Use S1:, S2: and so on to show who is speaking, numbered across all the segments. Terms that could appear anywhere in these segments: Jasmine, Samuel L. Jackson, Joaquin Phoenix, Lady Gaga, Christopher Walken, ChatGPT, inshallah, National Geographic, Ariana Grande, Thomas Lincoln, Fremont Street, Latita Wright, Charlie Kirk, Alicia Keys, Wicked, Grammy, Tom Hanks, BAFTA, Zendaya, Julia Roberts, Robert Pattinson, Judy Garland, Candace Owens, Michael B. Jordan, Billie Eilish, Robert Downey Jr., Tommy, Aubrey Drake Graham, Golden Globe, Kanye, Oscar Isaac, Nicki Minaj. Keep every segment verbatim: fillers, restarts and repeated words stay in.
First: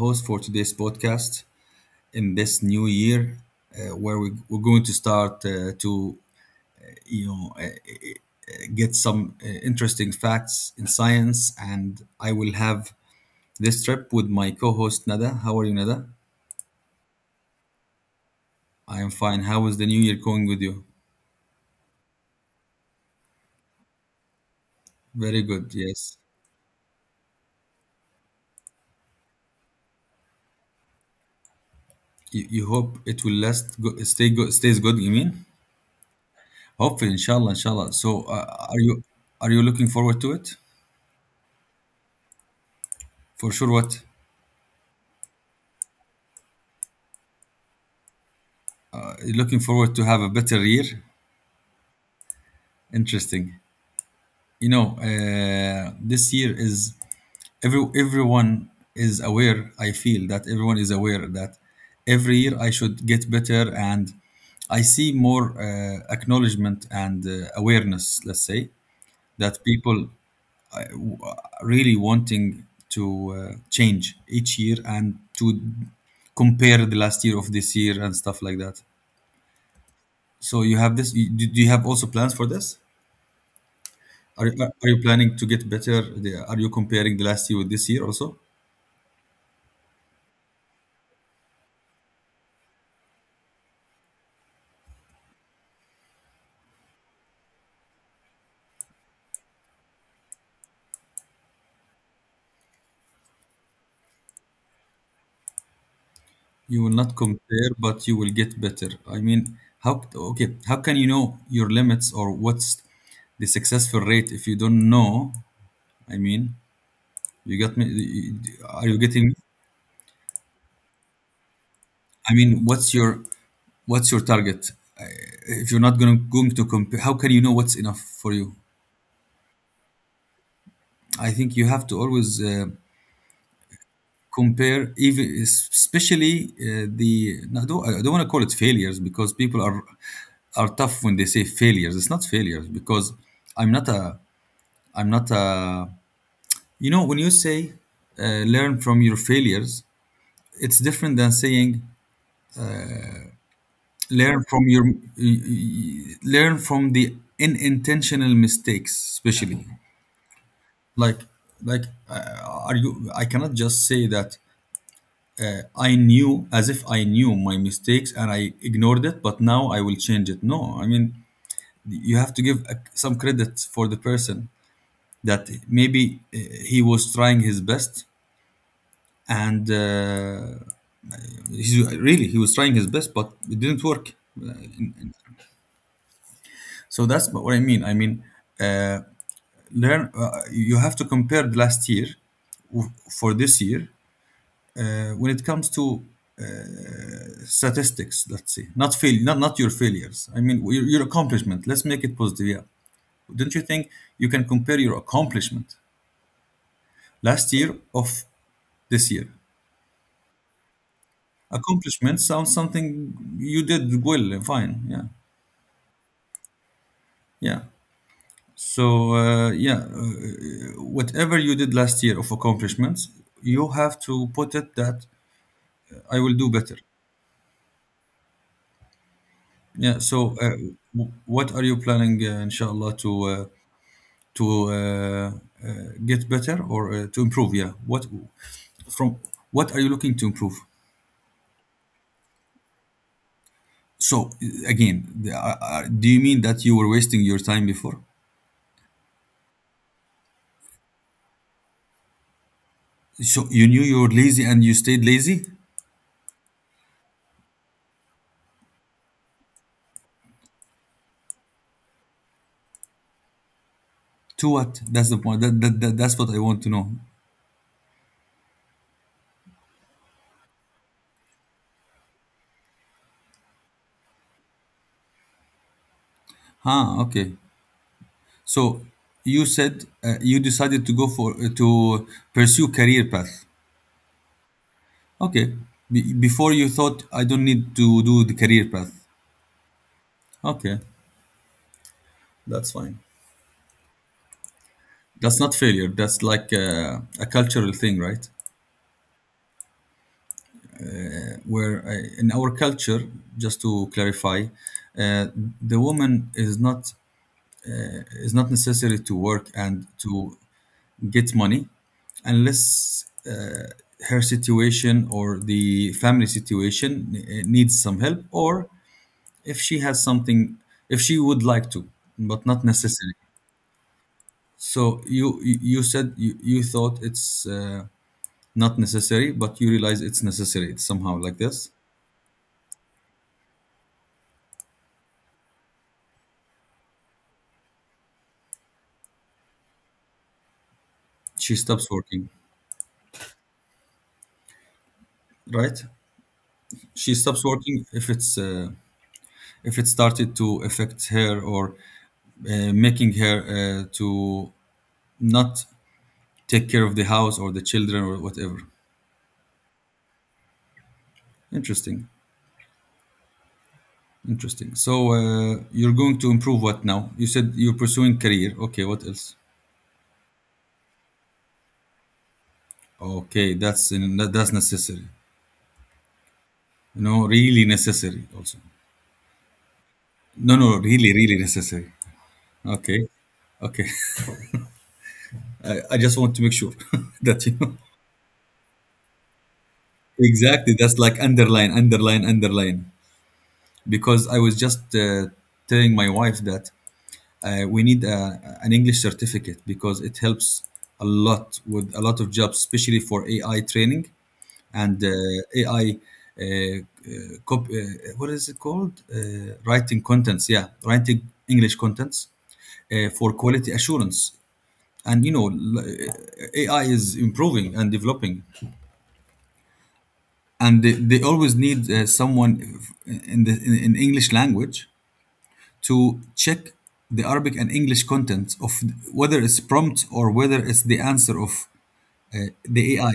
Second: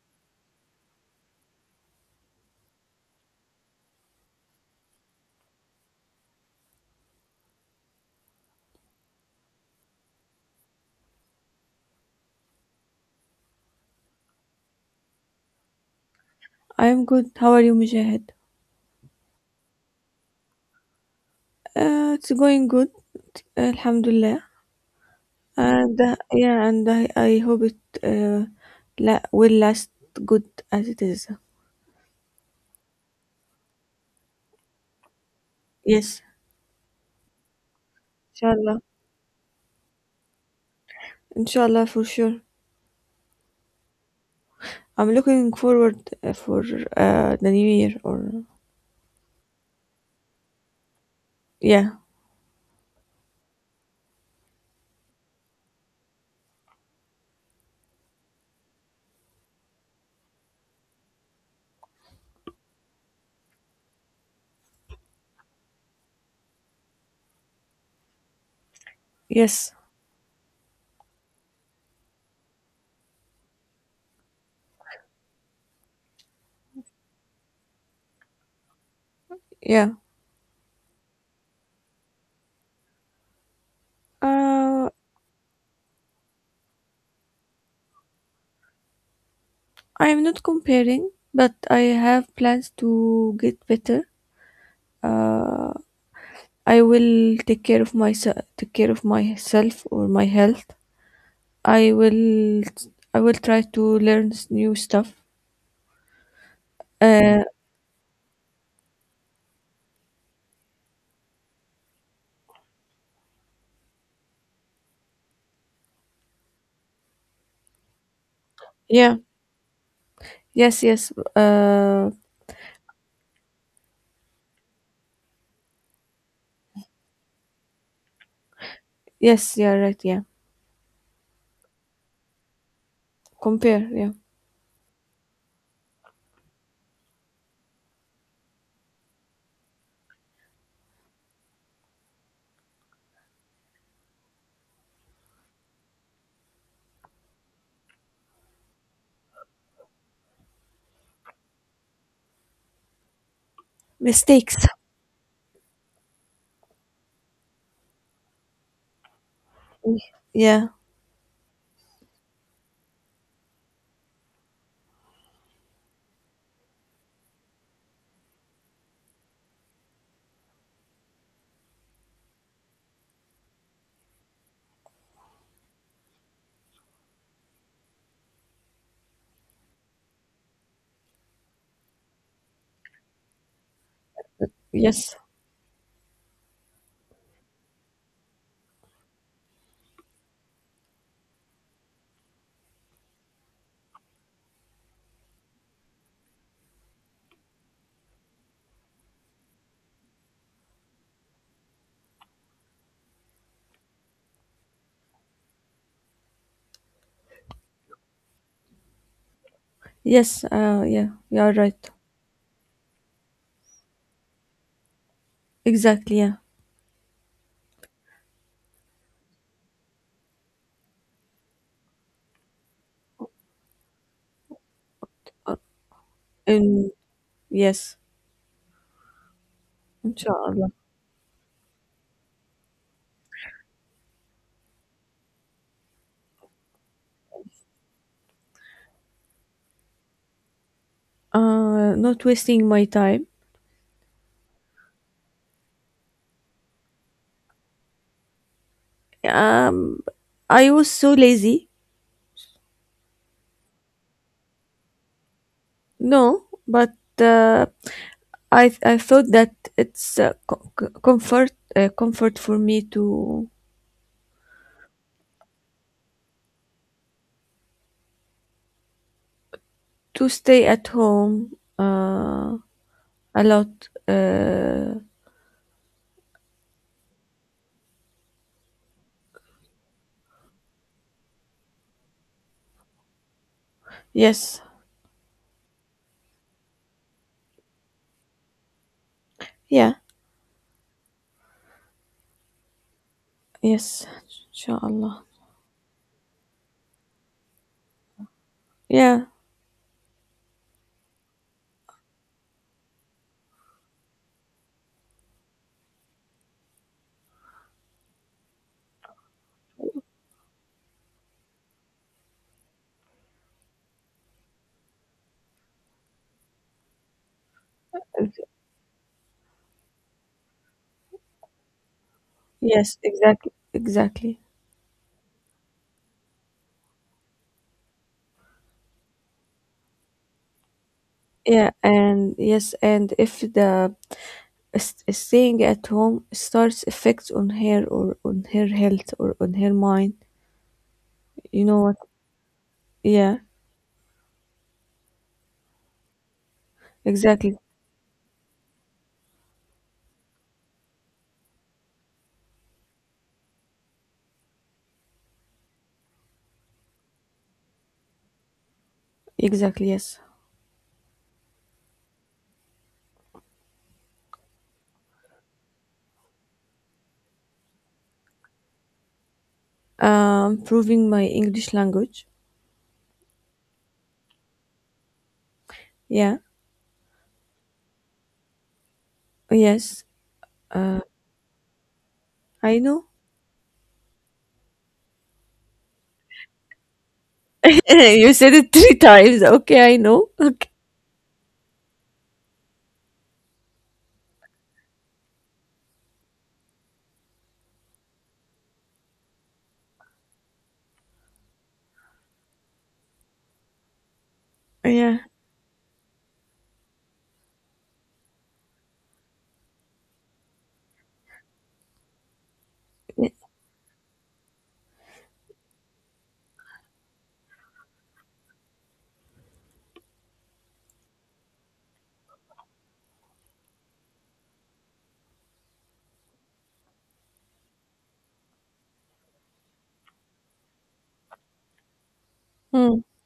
S1: host for today's podcast. In this new year, uh, where we, we're going to start uh, to you know uh, uh, get some uh, interesting facts in science, and I will have this trip with my co-host Nada. How are you, Nada?
S2: I'm good. How are you, Mujahid?
S1: I am fine. How is the new year going with you?
S2: Uh, it's going good. Alhamdulillah.
S1: Very good.
S2: And uh,
S1: Yes.
S2: yeah, and I, I hope it uh, la- will last good as it is.
S1: You, you hope it will last, go, stay good, stays good. You mean?
S2: Yes,
S1: Hopefully, inshallah, inshallah. So,
S2: inshallah.
S1: uh, are you are you looking forward to it?
S2: Inshallah, for sure.
S1: For sure. What?
S2: I'm looking forward uh, for uh, the new year or
S1: Uh, Looking forward to have a better year.
S2: yeah,
S1: Interesting. You know, uh, this year is every everyone is aware. I feel that everyone is aware that every year I should get better, and I see more uh, acknowledgement and uh, awareness. Let's say
S2: yes,
S1: that people uh, w- really wanting to uh, change each year and to compare the last year of this year and stuff like that.
S2: yeah.
S1: So you have this. you- Do do you have also plans for this? Are you,
S2: Uh,
S1: are you planning to get better? The- Are you comparing the last year with this year also?
S2: I'm not comparing, but I have plans to get better. Uh, I will take care of myself, take care of myself or my health. I will I will try to learn s- new stuff.
S1: You will not
S2: Uh,
S1: compare, but you will get better. I mean, how okay? How can you know your limits or what's the successful rate if you don't know? I mean, you got me. Are
S2: yeah.
S1: you getting me?
S2: Yes, yes. Uh,
S1: I mean, what's your what's your target? Uh, If you're not going to, going to compare, how can you know what's enough for you?
S2: yes, yeah, right, yeah.
S1: I think you have to always. Uh,
S2: Compare, yeah.
S1: compare, even especially uh, the no, I don't, I don't want to call it failures, because people are are tough when they say failures. It's not failures, because i'm not a i'm not a you know, when you say uh, learn from your failures, it's different than saying
S2: Mistakes.
S1: learn from your learn from the unintentional mistakes, especially
S2: Yeah.
S1: like like uh, are you, I cannot just say that I knew, as if I knew my mistakes and I ignored it, but now I will change it. No, I mean, you have to give uh, some credit for the person that maybe uh, he was trying his best and uh, he's, really he was trying his best, but it didn't work. Uh,
S2: Yes.
S1: So that's what I mean. I mean, uh, learn, uh, you have to compare the last year w- for this year. Uh, when it comes to statistics, let's say, not fail, not, not your failures, I mean your, your accomplishment. Let's make it positive. Yeah, don't you think you can compare your accomplishment last year of this year?
S2: Yes, uh, yeah. You are right.
S1: Accomplishment sounds something you did well and fine, yeah.
S2: Exactly, yeah.
S1: Yeah, so uh, yeah uh, whatever you did last year of accomplishments, you have to put it that
S2: Uh,
S1: I will do
S2: And
S1: better.
S2: yes,
S1: Yeah, so
S2: inshallah.
S1: uh, w- what are you planning, uh, inshallah, to uh, to uh, uh, get better or uh, to improve? Yeah, what from, what are you looking to improve?
S2: Uh, not wasting my time.
S1: So again, the- are- are- do you mean that you were wasting your time before?
S2: Um, I was so lazy.
S1: So you knew you were lazy and you stayed lazy
S2: No, but uh, I th- I thought that it's uh, co- co- comfort uh, comfort for me to
S1: to what? That's the point, that, that, that that's what I want to know.
S2: to stay at home uh, a lot. Uh,
S1: Ah, okay, so you said, uh, you decided to go for, uh, to pursue career path.
S2: yes,
S1: Okay. Be- before you thought, I don't need to do the career path.
S2: yeah,
S1: Okay, that's fine.
S2: yes, inshallah.
S1: That's not failure. That's like uh, a cultural thing, right?
S2: Yeah,
S1: Where, uh, in our culture, just to clarify, uh, the woman is not is not necessary to work and to get money, unless uh, her situation or the family situation uh, needs some help,
S2: ex-
S1: or if she has something, if she would like to, but not
S2: yes,
S1: necessary.
S2: exactly, exactly.
S1: So you you you said you, you thought it's uh, not necessary, but you realize it's necessary. It's somehow like
S2: Yeah,
S1: this.
S2: and yes, and if the s- staying at home starts effects on her or on her health or on her mind, you
S1: She
S2: know what?
S1: stops working,
S2: Yeah,
S1: right? She
S2: exactly,
S1: stops working if it's uh, if it started to affect her, or uh, making her uh, to not take care of the house or the children or whatever.
S2: exactly. Yes.
S1: Interesting, interesting. So, uh, you're going to improve what now? You said you're pursuing career. Okay, what else?
S2: Um, proving my English language.
S1: Okay, that's in, that, that's necessary.
S2: Yeah.
S1: You know, really necessary also.
S2: Yes.
S1: No, no,
S2: Uh,
S1: really, really necessary.
S2: I know.
S1: Okay. Okay. I, I just want to make sure that you know
S2: You said it three times. Okay, I know. Okay.
S1: exactly. That's like underline, underline, underline, because I was just uh, telling my wife that uh, we need a, an English certificate because it helps a lot with a lot of jobs, especially for A I training, and
S2: Yeah.
S1: uh, A I uh, uh, cop- uh, what is it called, uh, writing contents. Yeah, writing English contents uh,
S2: Yeah.
S1: for quality assurance. And you know, l- A I is improving and developing, and they, they always need uh, someone in the in, in English language to check the Arabic and English content of whether it's prompt or whether it's the answer of
S2: Mm.
S1: the A I.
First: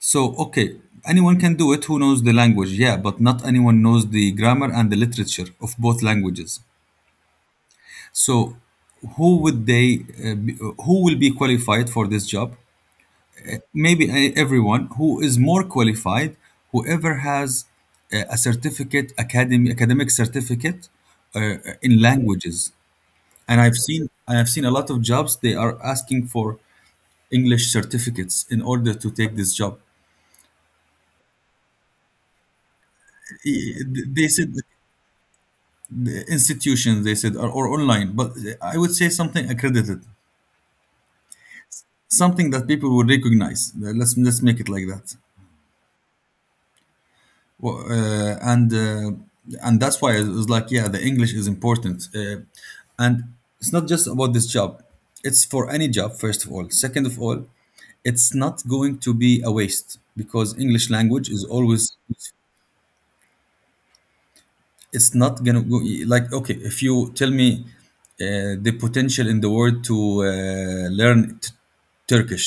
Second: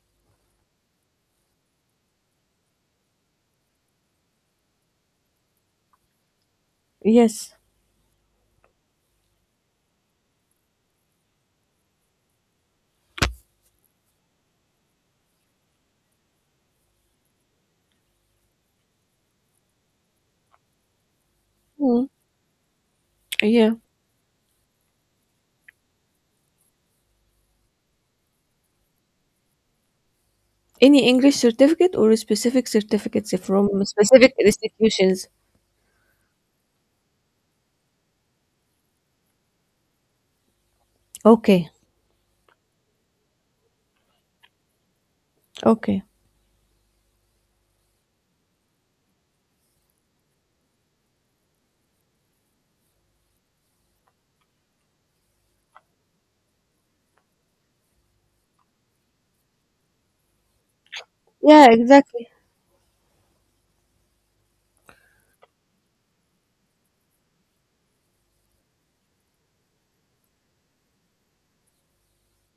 S1: So okay, anyone can do it who knows the language, yeah, but not anyone knows the grammar and the literature of both languages.
S2: Yes.
S1: So who would they uh, be, who will be qualified for this job? Maybe uh, everyone who is more qualified, whoever has uh, a certificate, academy, academic certificate uh, in
S2: Mm.
S1: languages. And
S2: Yeah.
S1: I've seen I have seen a lot of jobs they are asking for English certificates in order to take this job.
S2: Any English certificate or specific certificates from
S1: I- They
S2: specific
S1: said
S2: institutions?
S1: the institutions, they said, or, or online, but I would say something accredited,
S2: Okay.
S1: something that people would recognize. Let's let's make it like that.
S2: Okay.
S1: Well, uh, and uh, and that's why it was like, yeah, the English is important, uh, and it's not just about this job. It's for any job, first of all. Second of all, it's not going to be a waste, because English language is
S2: Yeah,
S1: always,
S2: exactly.
S1: it's not gonna go like, okay, if you tell me uh, the potential in the world to uh, learn t- turkish,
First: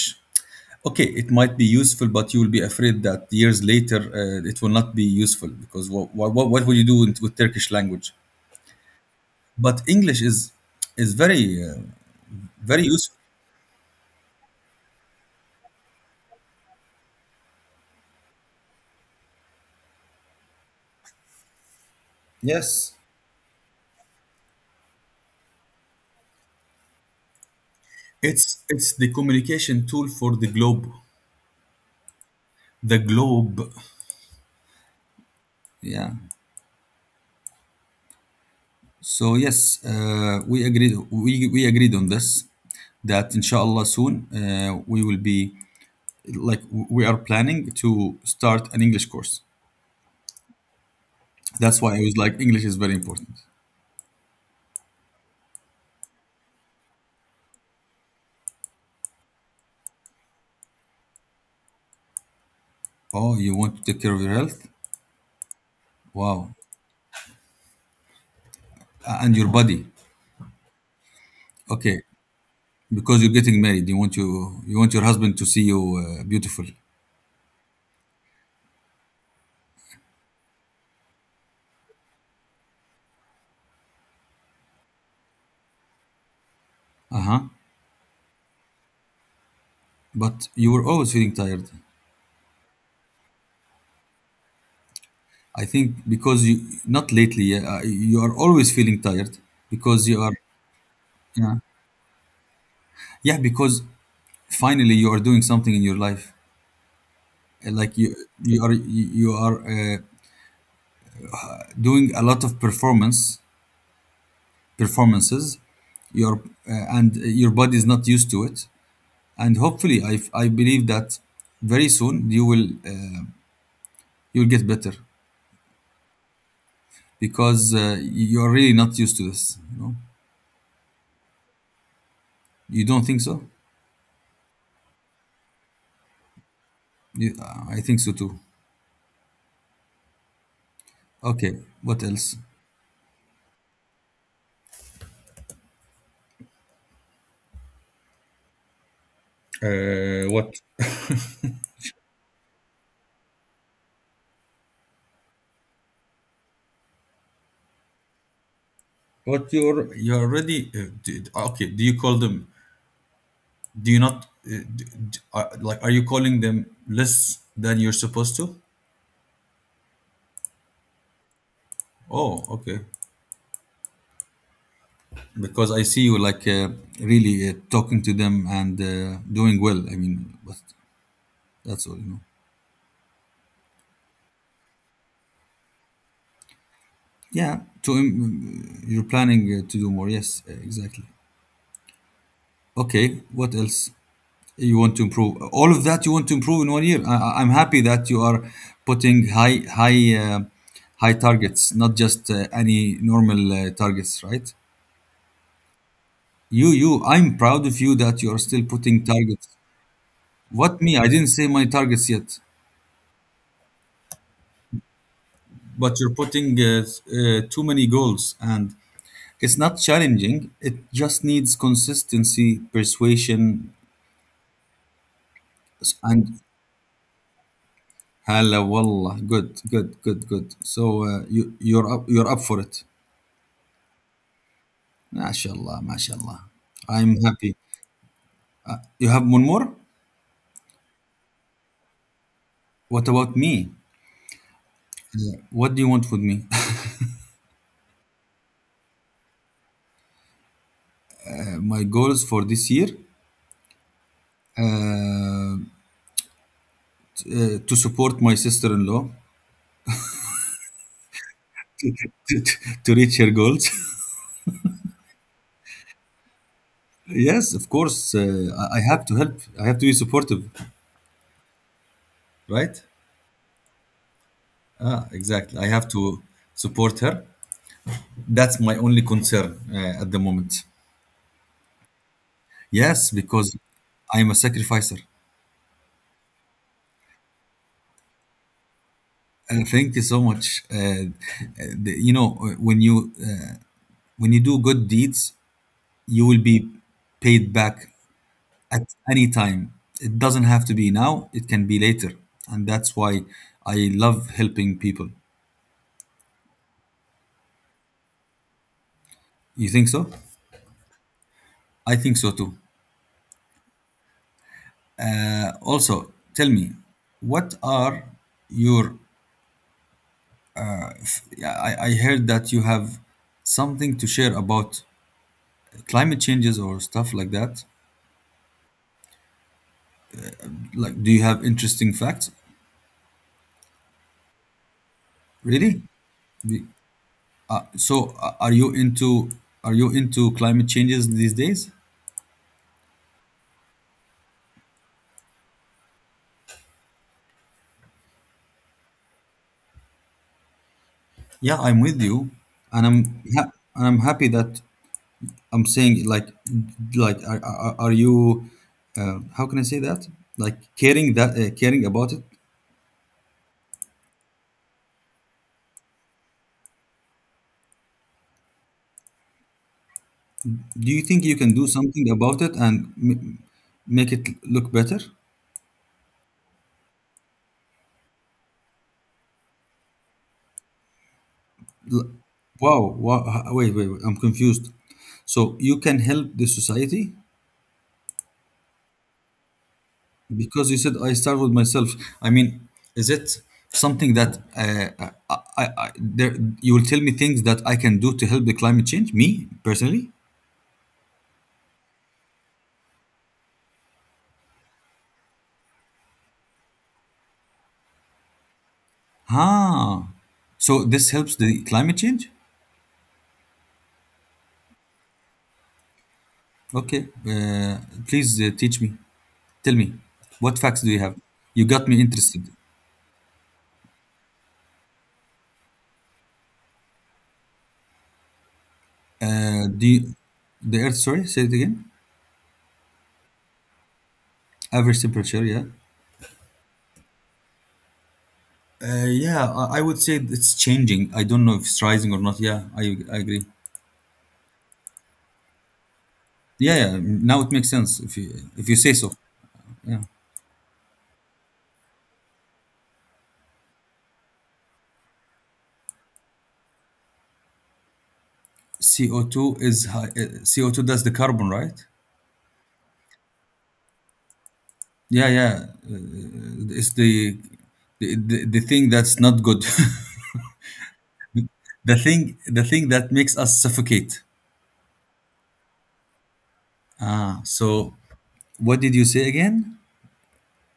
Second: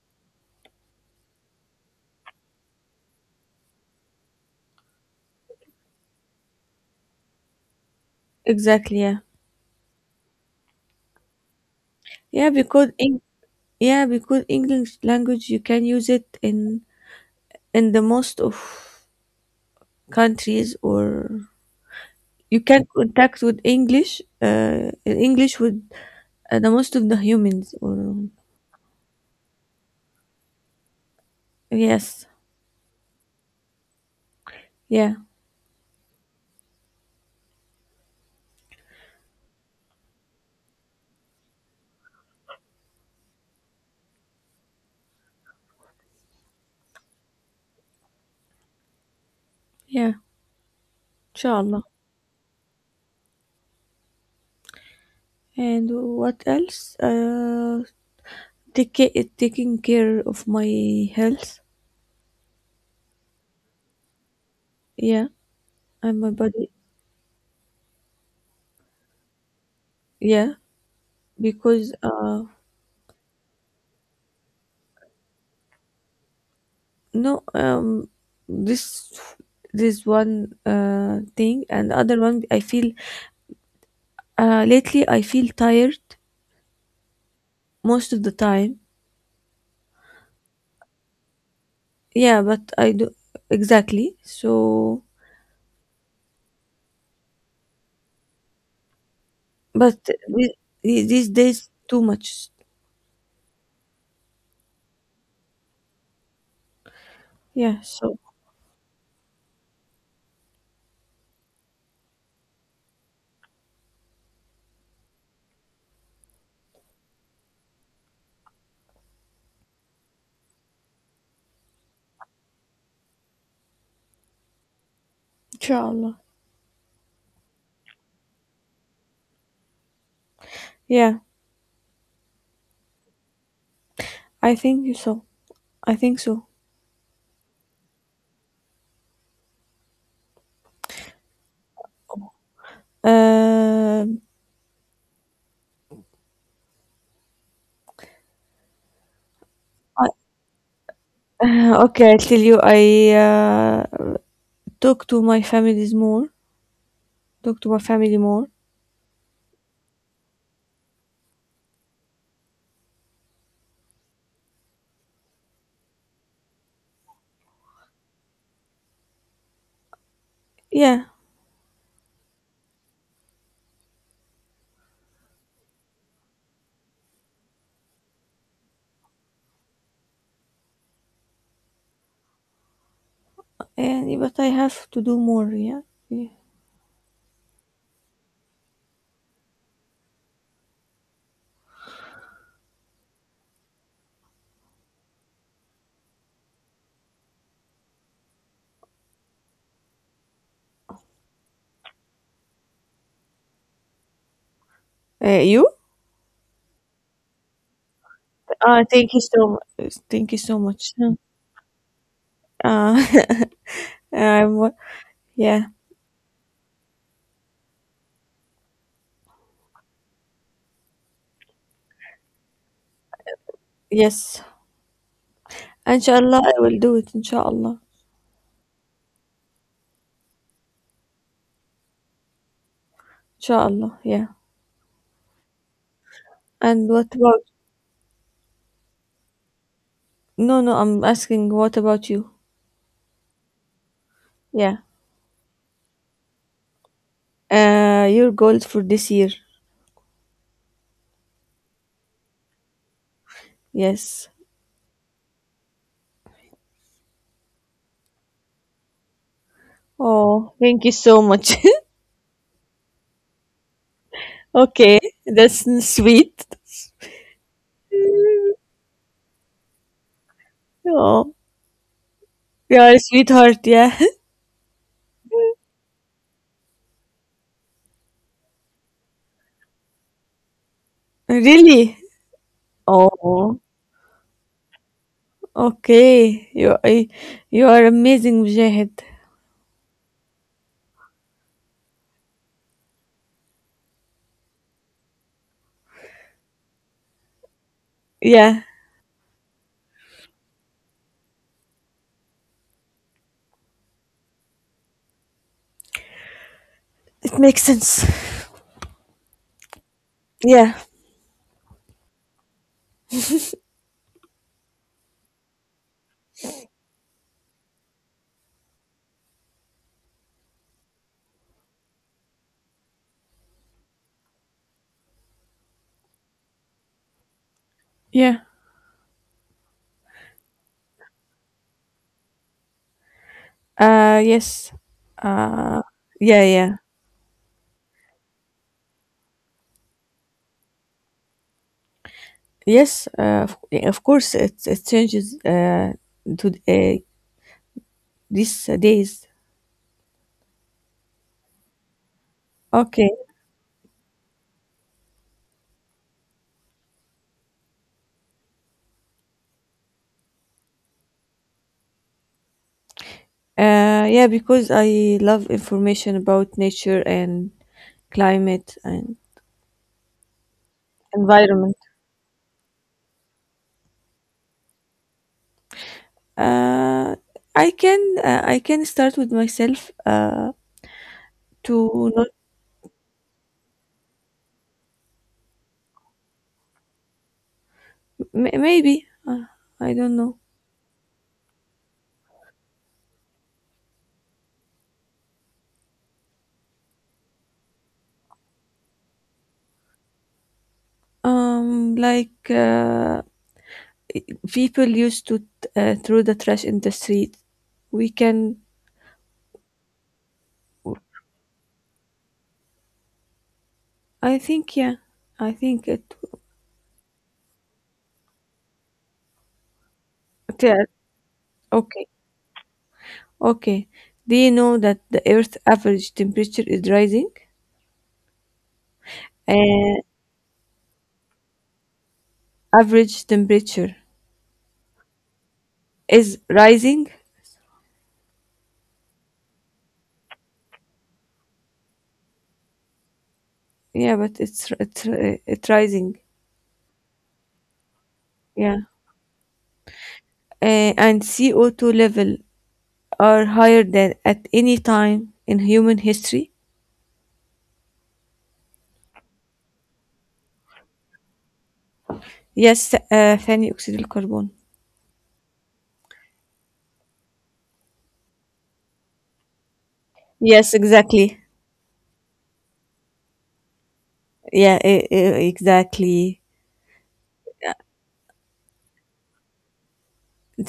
S1: okay, it might be useful, but you will be afraid that years later uh, it will not be useful because what, what, what will you do with, with turkish language?
S2: Exactly, yeah.
S1: But english is is very uh,
S2: Yeah,
S1: very
S2: because
S1: useful.
S2: Eng- yeah, because English language you can use it in in the most of countries or you can
S1: Yes,
S2: contact with English. Uh, English with uh, the most of the humans. Or
S1: it's it's the communication tool for the globe,
S2: yes,
S1: the globe,
S2: yeah,
S1: yeah. So yes, uh, we agreed, we, we agreed on this that inshallah, soon, uh, we will be, like, we are planning to start an English course.
S2: yeah.
S1: That's
S2: Inshallah.
S1: why I was like, English is very important.
S2: And what else? Uh, take ca- taking care of my health.
S1: Oh, you want to take care of your health?
S2: Yeah, and my
S1: Wow,
S2: body.
S1: A- and your body.
S2: Yeah, because
S1: Okay,
S2: uh,
S1: because you're getting married, you want, you you want your husband to see you uh, beautiful.
S2: no, um, this this one uh thing and other one. I feel uh lately I feel tired
S1: Uh huh.
S2: most of the time.
S1: But you were always feeling tired.
S2: Yeah, but I do exactly. So,
S1: I think because you, not lately. Uh, you are always feeling tired
S2: but
S1: because you
S2: the-
S1: are.
S2: the- these
S1: Yeah.
S2: days too much.
S1: Yeah, because finally you are doing something in your life. Uh,
S2: Yeah.
S1: Like you,
S2: So,
S1: you are you you are uh, doing a lot of performance performances. Your uh, and your body is not used to it. And hopefully, I I believe that very soon you will uh, you'll get better
S2: inshallah.
S1: because uh, you are really not used to this. You know,
S2: Yeah,
S1: you don't think so?
S2: I think so. I think so.
S1: You, I think so too. Okay, what else?
S2: Um. I,
S1: Uh, what?
S2: okay, I tell you, I uh, talk to my families more. Talk to my family more.
S1: What, you're you're already uh, d- okay? Do you call them, do you not uh, d d- are, like, are you calling them less than you're supposed to?
S2: Yeah,
S1: Oh, okay, because I see you like, uh, really uh, talking to them and uh, doing well, I mean, but that's all, you know.
S2: and but I have to do more. Yeah. Yeah.
S1: Yeah, to im- you're planning uh, to do more, yes, uh, exactly. Okay, what else? You want to improve all of that, you want to improve in one year? I, I- I'm happy that you are putting high high uh, high targets, not just uh, any normal uh, targets, right?
S2: Uh, you?
S1: You, you, I'm proud of you that you're still
S2: Uh,
S1: putting
S2: thank you so
S1: targets.
S2: much. Thank you so
S1: What, me?
S2: much.
S1: I didn't say my targets yet,
S2: Uh, I'm, yeah.
S1: but you're putting uh, uh, too many goals, and it's not challenging. It just needs consistency, persuasion,
S2: Yes.
S1: s-
S2: إن شاء
S1: and
S2: I will do it إن شاء الله.
S1: hala wallah. Good, good, good, good. So uh, you, you're up, you're up for it.
S2: إن yeah.
S1: MashaAllah, MashaAllah.
S2: And
S1: I'm
S2: what about
S1: happy. You have one more?
S2: no no I'm asking what about you
S1: What about me?
S2: yeah
S1: What do you want with me?
S2: uh your goal for this year?
S1: My goals for this year?
S2: Yes.
S1: Uh, uh, to support my sister-in-law.
S2: Oh thank you so much.
S1: to, to reach her goals.
S2: Okay, that's n- sweet.
S1: Yes, of course, uh, I I have to help. I have to be supportive,
S2: Oh,
S1: right?
S2: you are a sweetheart, yeah.
S1: Ah, exactly. I have to support her. That's my only concern uh, at the moment.
S2: Really.
S1: Yes, because
S2: Oh
S1: I'm a sacrificer.
S2: okay, you I- you are amazing, Mujahid.
S1: And thank you so much. Uh, uh, the- you know, uh, when you uh, when you do good deeds, you will be paid back
S2: Yeah,
S1: at any time. It doesn't have to be now, it can be later. And that's why I love helping people.
S2: it makes sense.
S1: You think so?
S2: Yeah.
S1: I think so too. Uh, also, tell me, what are your. I, I heard that you have something to share about climate changes or stuff like that.
S2: Yeah.
S1: Like, do you have interesting facts?
S2: uh yes
S1: Really?
S2: uh yeah.
S1: The-
S2: Yeah.
S1: Uh, so, uh, are you into are you into climate changes these days?
S2: Yes, uh, of of course, it, it changes uh, to uh, these days.
S1: Yeah, I'm with you, and I'm
S2: Okay.
S1: ha- and I'm happy that I'm saying like like are, are are you uh, how can I say that, like, caring that, uh, caring about it?
S2: Uh, yeah, because I love information about nature and climate and
S1: Do you think you can do
S2: environment.
S1: something about it and m- make it look better?
S2: Uh, I can uh, I can start with myself uh,
S1: L-
S2: to not
S1: wow, wow h- Wait, wait wait I'm confused. So you can help the society
S2: m- maybe uh, I don't know.
S1: because you said I start with myself? I mean, is it something that, uh, I, I, I there you will tell me things that I can do to help the climate change me personally?
S2: Um, like uh, people used to uh, throw the trash in the street. We can.
S1: Ah, so this helps the climate change?
S2: I think yeah. I think it.
S1: Okay, uh, please, uh, teach me. Tell me, what facts
S2: Clear.
S1: do you have? You got me
S2: Okay.
S1: interested.
S2: Okay. Do you know that the Earth's average temperature is rising?
S1: Uh, do
S2: Uh,
S1: you, the Earth, sorry, say it again.
S2: average temperature
S1: Average temperature, yeah.
S2: is rising.
S1: Uh, yeah, I, I would say it's changing. I don't know if it's rising or not. Yeah, I, I agree.
S2: Yeah, but it's it's uh, it's rising.
S1: Yeah, yeah, now it makes sense if you, if you
S2: Yeah.
S1: say so. Yeah.
S2: Uh, and C O two level are higher than at any time in human history.
S1: C O two is high, uh, C O two, that's the carbon, right?
S2: Yes, uh, ثاني أكسيد الكربون.
S1: Yeah, yeah. Uh, it's the the, the the thing that's not good.
S2: Yes, exactly.
S1: The thing the thing that makes us suffocate.
S2: Yeah, e- e- exactly.
S1: Ah, so what did you say again?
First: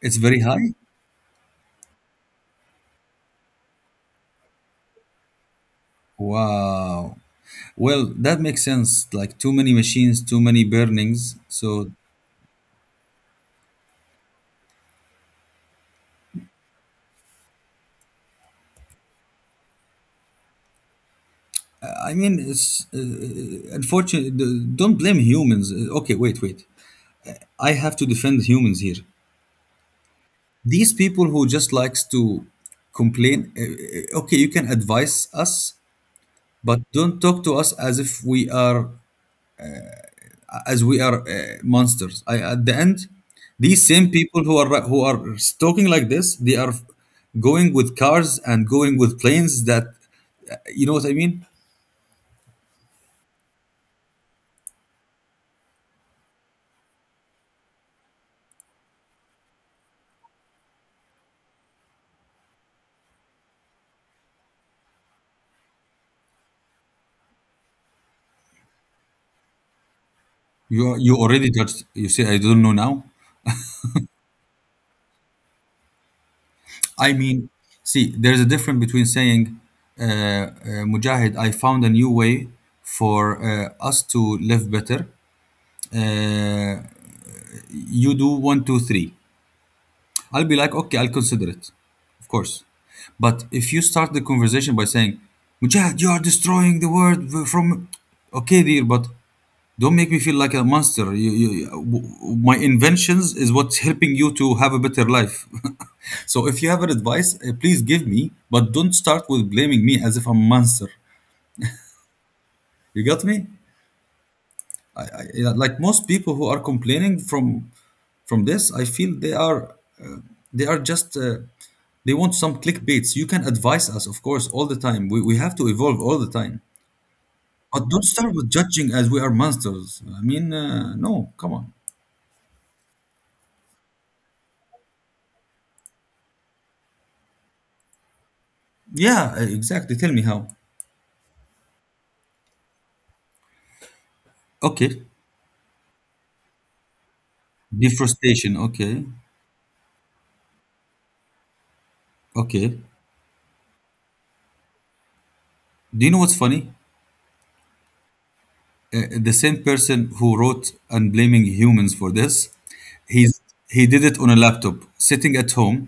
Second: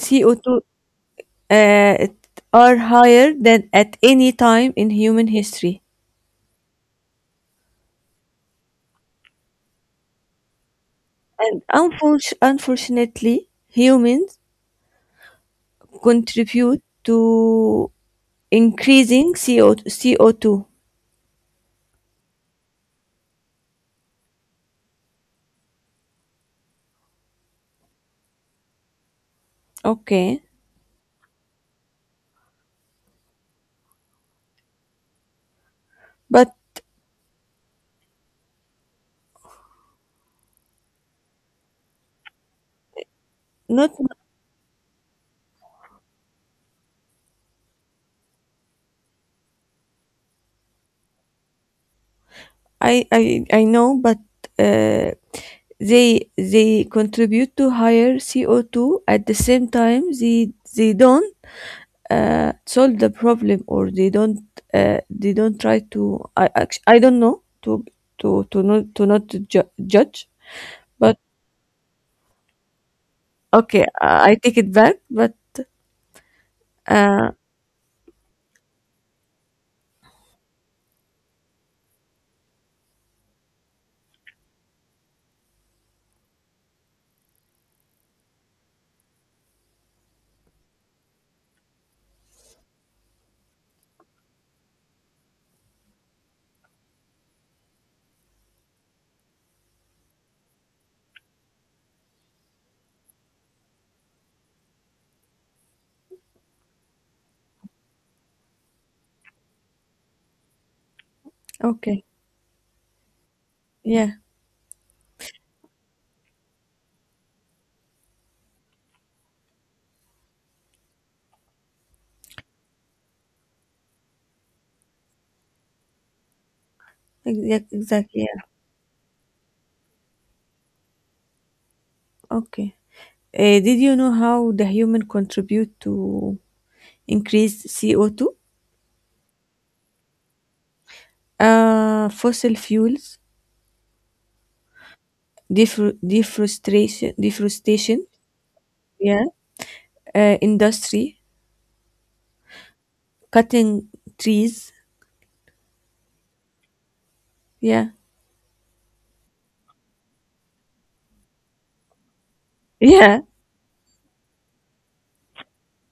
S1: It's very high.
S2: uh, it are higher than at any time in human history.
S1: Wow, well, that makes sense. Like, too many machines, too many burnings.
S2: And
S1: So
S2: unfor- unfortunately, humans contribute to increasing C O C O two.
S1: I mean, it's, uh, unfortunate. D- don't blame humans. Uh, okay, wait wait I have to defend humans here.
S2: Okay,
S1: These people who just likes to complain, uh, uh, okay, you can advise us,
S2: but
S1: but don't talk to us as if we are, as we are, uh, monsters. I, at the end, these
S2: not
S1: same people who are who are talking like this, they are going with cars and going with planes. That, you know what I mean.
S2: I I I know, but uh, they they contribute to higher C O two at the same time they they don't uh, solve the problem or they don't uh, they don't try to I act- I don't know to to to not to not to ju- judge
S1: You
S2: but
S1: you already judged. You say I don't know now.
S2: okay I I take it back but
S1: I
S2: Uh,
S1: mean, see, there's a difference between saying, uh, uh, "Mujahid, I found a new way for, uh, us to live better." Uh, you do one, two, three. I'll be like, okay, I'll consider it, of course. But if you start the conversation by saying, Mujahid, you are destroying the world from. Okay, dear, but don't make me feel like a monster. You, you, you- my inventions is what's helping you to have a better life. So if you have an advice, uh, please give me, but don't start with blaming me as if I'm a monster.
S2: okay.
S1: You got me?
S2: Yeah,
S1: I, I, yeah, like most people who are complaining from From this, I feel they are, uh, they are just, uh, they want some clickbaits. You can advise us, of course, all the time. We, we have to evolve all the time.
S2: exact,
S1: But don't
S2: exactly.
S1: start
S2: Yeah.
S1: with judging as we are monsters. I mean, uh, no, come on.
S2: Okay. Uh, did you know how the human contribute to increase C O two?
S1: Yeah, uh, exactly. Tell me how.
S2: Uh, fossil fuels,
S1: Okay.
S2: defro deforestation, deforestation.
S1: Deforestation. Okay.
S2: Yeah. Uh, industry,
S1: Okay. Do
S2: cutting trees.
S1: you know what's funny?
S2: Yeah.
S1: The same person who wrote and blaming humans for this,
S2: Yeah.
S1: he's, he did it on a laptop sitting at home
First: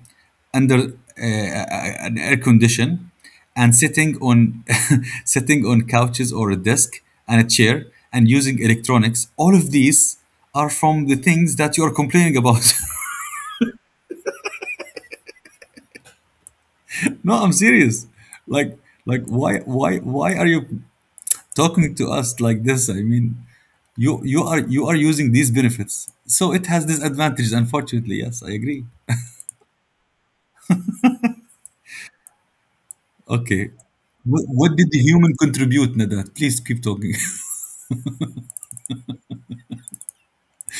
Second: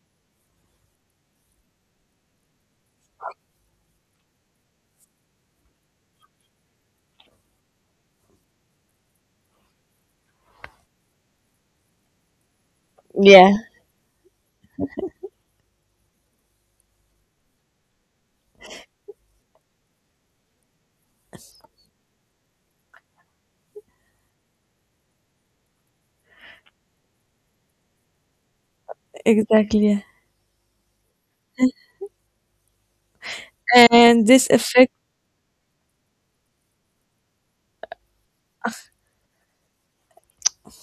S1: under, uh, uh, an air condition, and sitting on sitting on couches or a desk and a chair and using electronics. All of these are from the things that you're complaining about.
S2: Yeah.
S1: No, I'm serious. Like, like why why why are you talking to us like this? I mean, you you are you are using these benefits, so it has disadvantages, unfortunately, yes, I agree.
S2: Exactly.
S1: Okay,
S2: Yeah. And this
S1: what, what
S2: affect.
S1: did the human contribute, nadat, please keep talking.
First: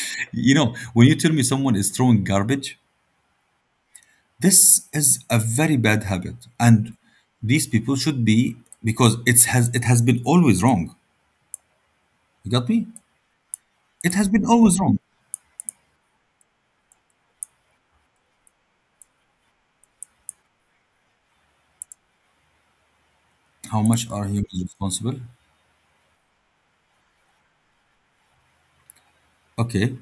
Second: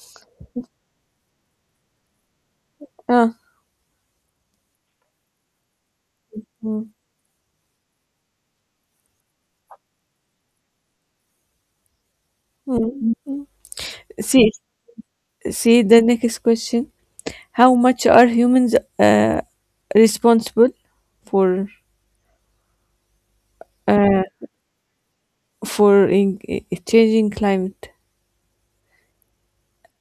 S1: You know, when you tell me someone is throwing garbage,
S2: Uh,
S1: this is a very bad habit,
S2: mm,
S1: and these people should be, because it has it has been always wrong, you got me?
S2: mm.
S1: It has been
S2: See,
S1: always wrong.
S2: see the next question. How much are humans uh, responsible for
S1: How much
S2: uh,
S1: are humans responsible?
S2: for in, i- changing climate?
S1: Okay.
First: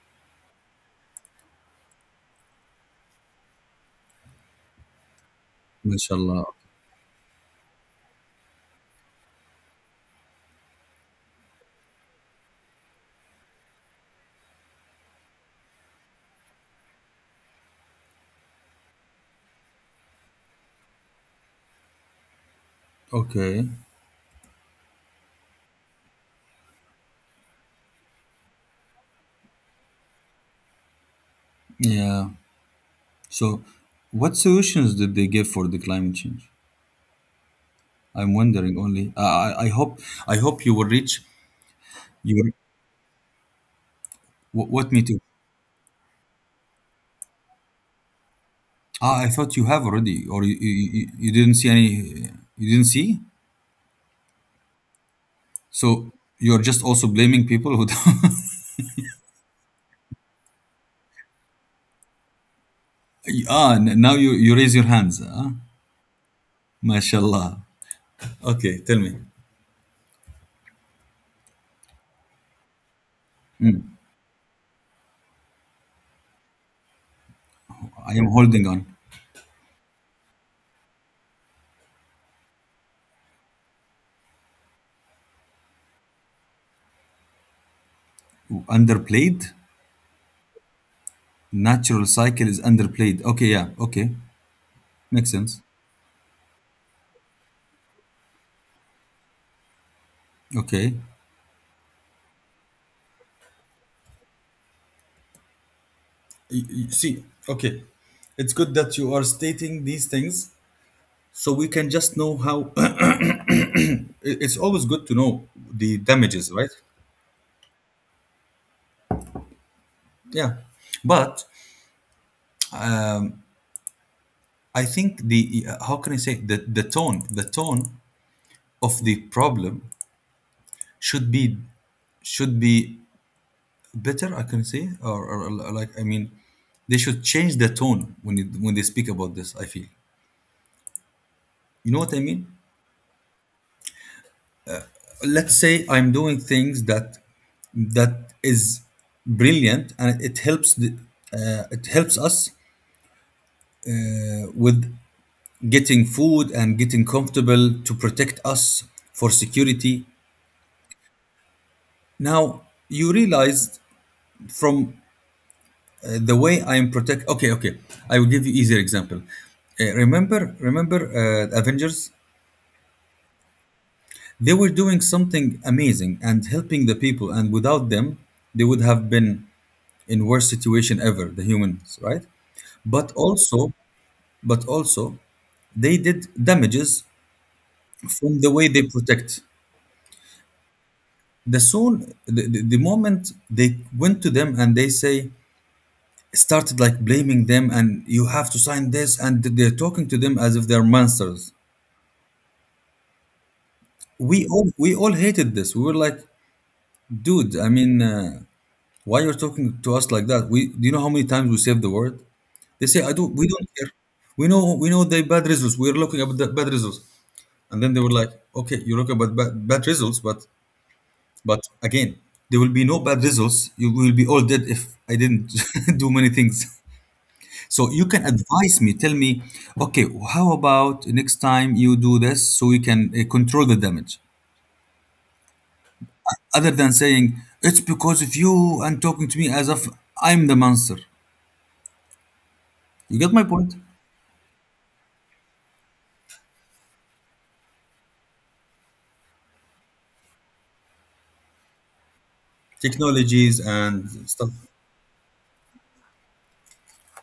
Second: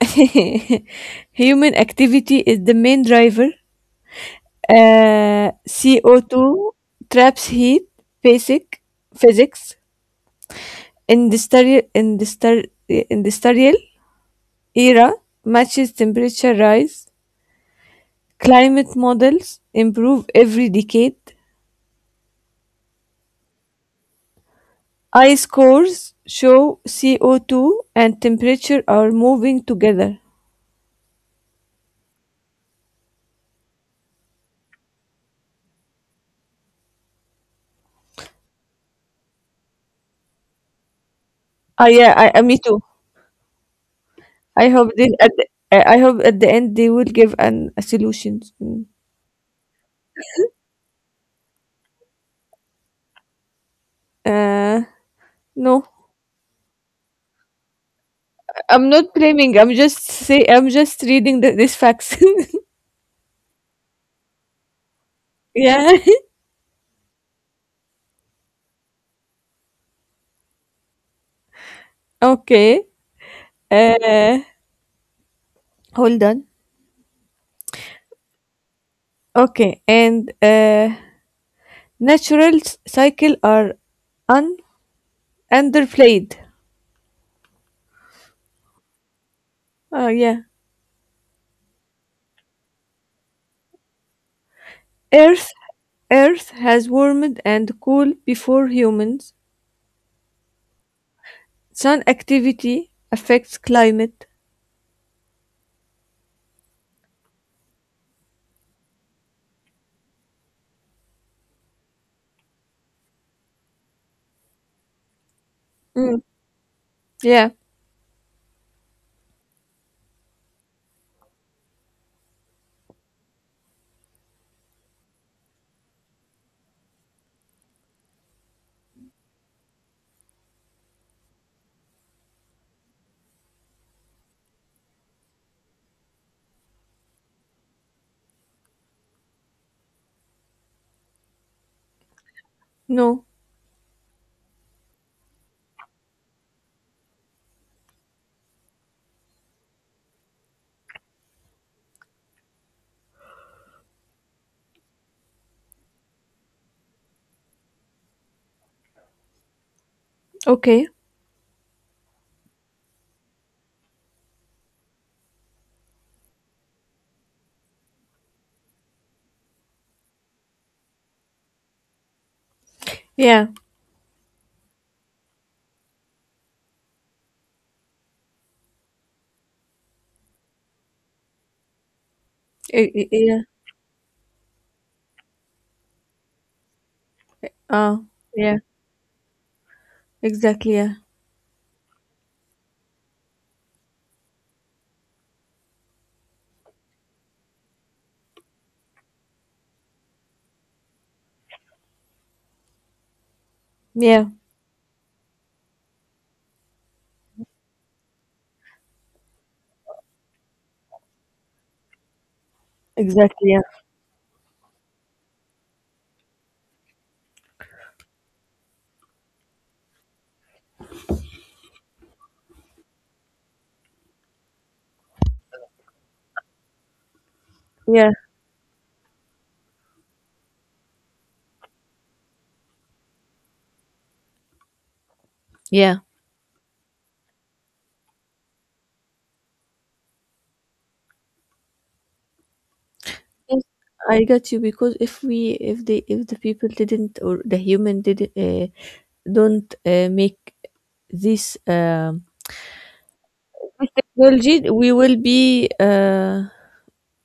S2: Human activity is the main driver. Uh,
S1: Mashallah.
S2: C O two traps heat. Basic physics. Industrial industrial Industrial era matches temperature rise. Climate models improve every decade.
S1: Okay,
S2: Ice cores show C O two and temperature are moving together.
S1: yeah. So what solutions did they give for the climate change? I'm wondering only. Uh, I I hope I hope you will reach
S2: Ah, yeah, I, I,
S1: your,
S2: me too.
S1: wh-
S2: I
S1: what,
S2: hope
S1: me
S2: they,
S1: too.
S2: at the, I I hope at the end they will give an a solutions. Mm.
S1: Ah, I thought you have already, or you, you you you didn't see any. You didn't see,
S2: Uh, no,
S1: so you're just also blaming people who. Don't.
S2: I'm not blaming. I'm just say I'm just reading the, these facts.
S1: Ah, n- now you you raise your hands, huh?
S2: yeah.
S1: Mashallah. Okay, tell me.
S2: Okay. Uh, hold on.
S1: I am holding on.
S2: Okay, and uh, natural s- cycle are un underplayed.
S1: Underplayed.
S2: Oh yeah.
S1: Natural cycle is underplayed. Okay, yeah. Okay, makes
S2: Earth
S1: sense.
S2: Earth has warmed and cooled before humans.
S1: Okay.
S2: Sun activity affects climate.
S1: Y- y- See, okay. It's good that you are stating these things so we can just know how, it- it's always good to know the
S2: Mm,
S1: damages, right?
S2: yeah.
S1: Yeah. But I think the, uh, how can I say, the the tone the tone of the problem should be, should be better, I can say, or, or like, I mean, they should change the tone when you, when they speak about this, I feel. You know what I mean.
S2: No.
S1: Let's say I'm doing things that, that is brilliant, and it helps the, uh, it helps us, uh, with getting food and getting comfortable to protect us, for security.
S2: Okay.
S1: Now you realized from, uh, the way I am protect. Okay, okay, I will give you easier example. Uh, remember, remember, uh, Avengers.
S2: Yeah.
S1: They were doing something amazing and helping the people, and without them they would have been in worst situation ever, the humans, right?
S2: I-
S1: But
S2: I- yeah.
S1: also, but also, they did damages
S2: Uh,
S1: from the
S2: yeah.
S1: way they protect.
S2: Exactly. Yeah.
S1: The soon, the, the, the moment they went to them, and they say started like blaming them, and you have to sign this, and they're talking to them as if they're monsters.
S2: Yeah.
S1: We all we all hated this. We were like, dude, I mean, uh, why you're talking to us like that? We do, you know how many times we saved the word? They say, I do, we
S2: Exactly. Yeah.
S1: don't care. We know we know the bad results. We're looking at the bad results. And then they were like, okay, you look about bad, bad results, but But again, there will be no bad results. You will be all dead if I didn't do many things. So you
S2: Yeah.
S1: can advise me, tell me, okay, how about next time you do this, so we can, uh, control the damage?
S2: Yeah.
S1: Other than saying, it's because of you and talking to me as if I'm the monster. You get my
S2: Yes,
S1: point?
S2: I got you because if we if they, if the people didn't or the human didn't uh, don't uh, make this um
S1: Technologies and stuff.
S2: technology, we will be uh,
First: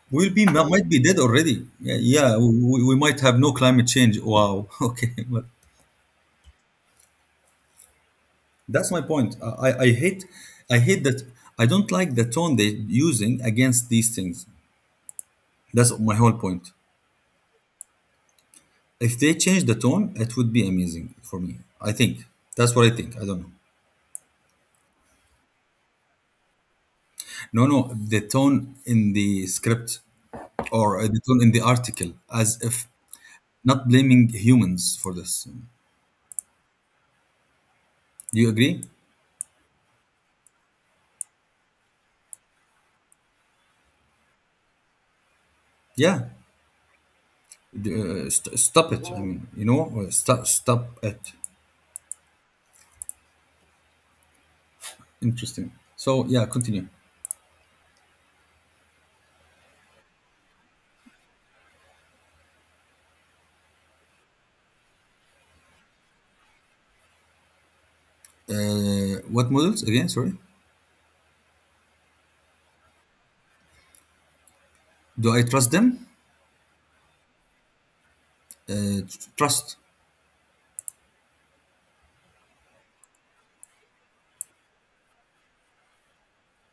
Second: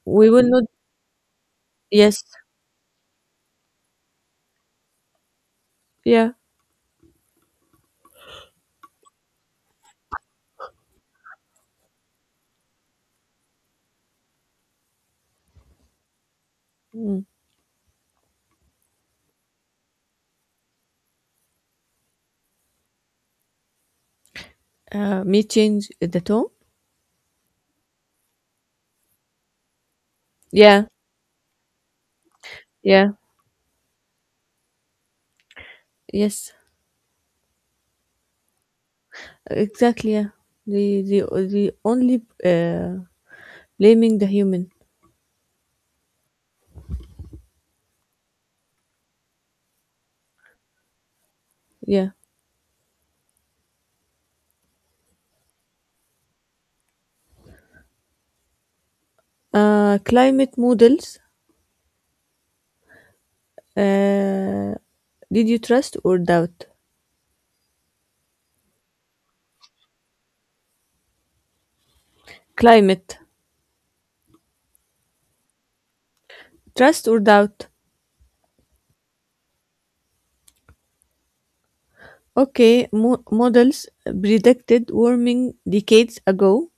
S2: we
S1: We'll
S2: will
S1: be,
S2: not.
S1: might be dead already. Yeah,
S2: Yes.
S1: yeah, we, we might have no climate change. Wow. Okay. But
S2: Yeah.
S1: that's my point. I, I I hate, I hate that, I don't like the tone they're using against these things. That's my whole point.
S2: Mm.
S1: If they change the tone, it would be amazing for me, I think. That's what I think. I don't know.
S2: Uh, me change the tone.
S1: No, no, the tone in the script
S2: Yeah,
S1: or, uh, the tone in the article, as if
S2: yeah.
S1: not blaming humans for this.
S2: Yes,
S1: Do you agree?
S2: exactly. Yeah, the the the only uh, blaming the human.
S1: Yeah. D- Uh, st- stop it. I mean, you know, uh, stop, stop it.
S2: Yeah.
S1: Interesting. So, yeah, continue.
S2: Uh, climate models. Uh, did you trust or doubt?
S1: Uh, what models again? Sorry.
S2: Climate
S1: Do I trust them?
S2: trust or doubt?
S1: Uh, trust.
S2: Okay, mo- models predicted warming decades ago.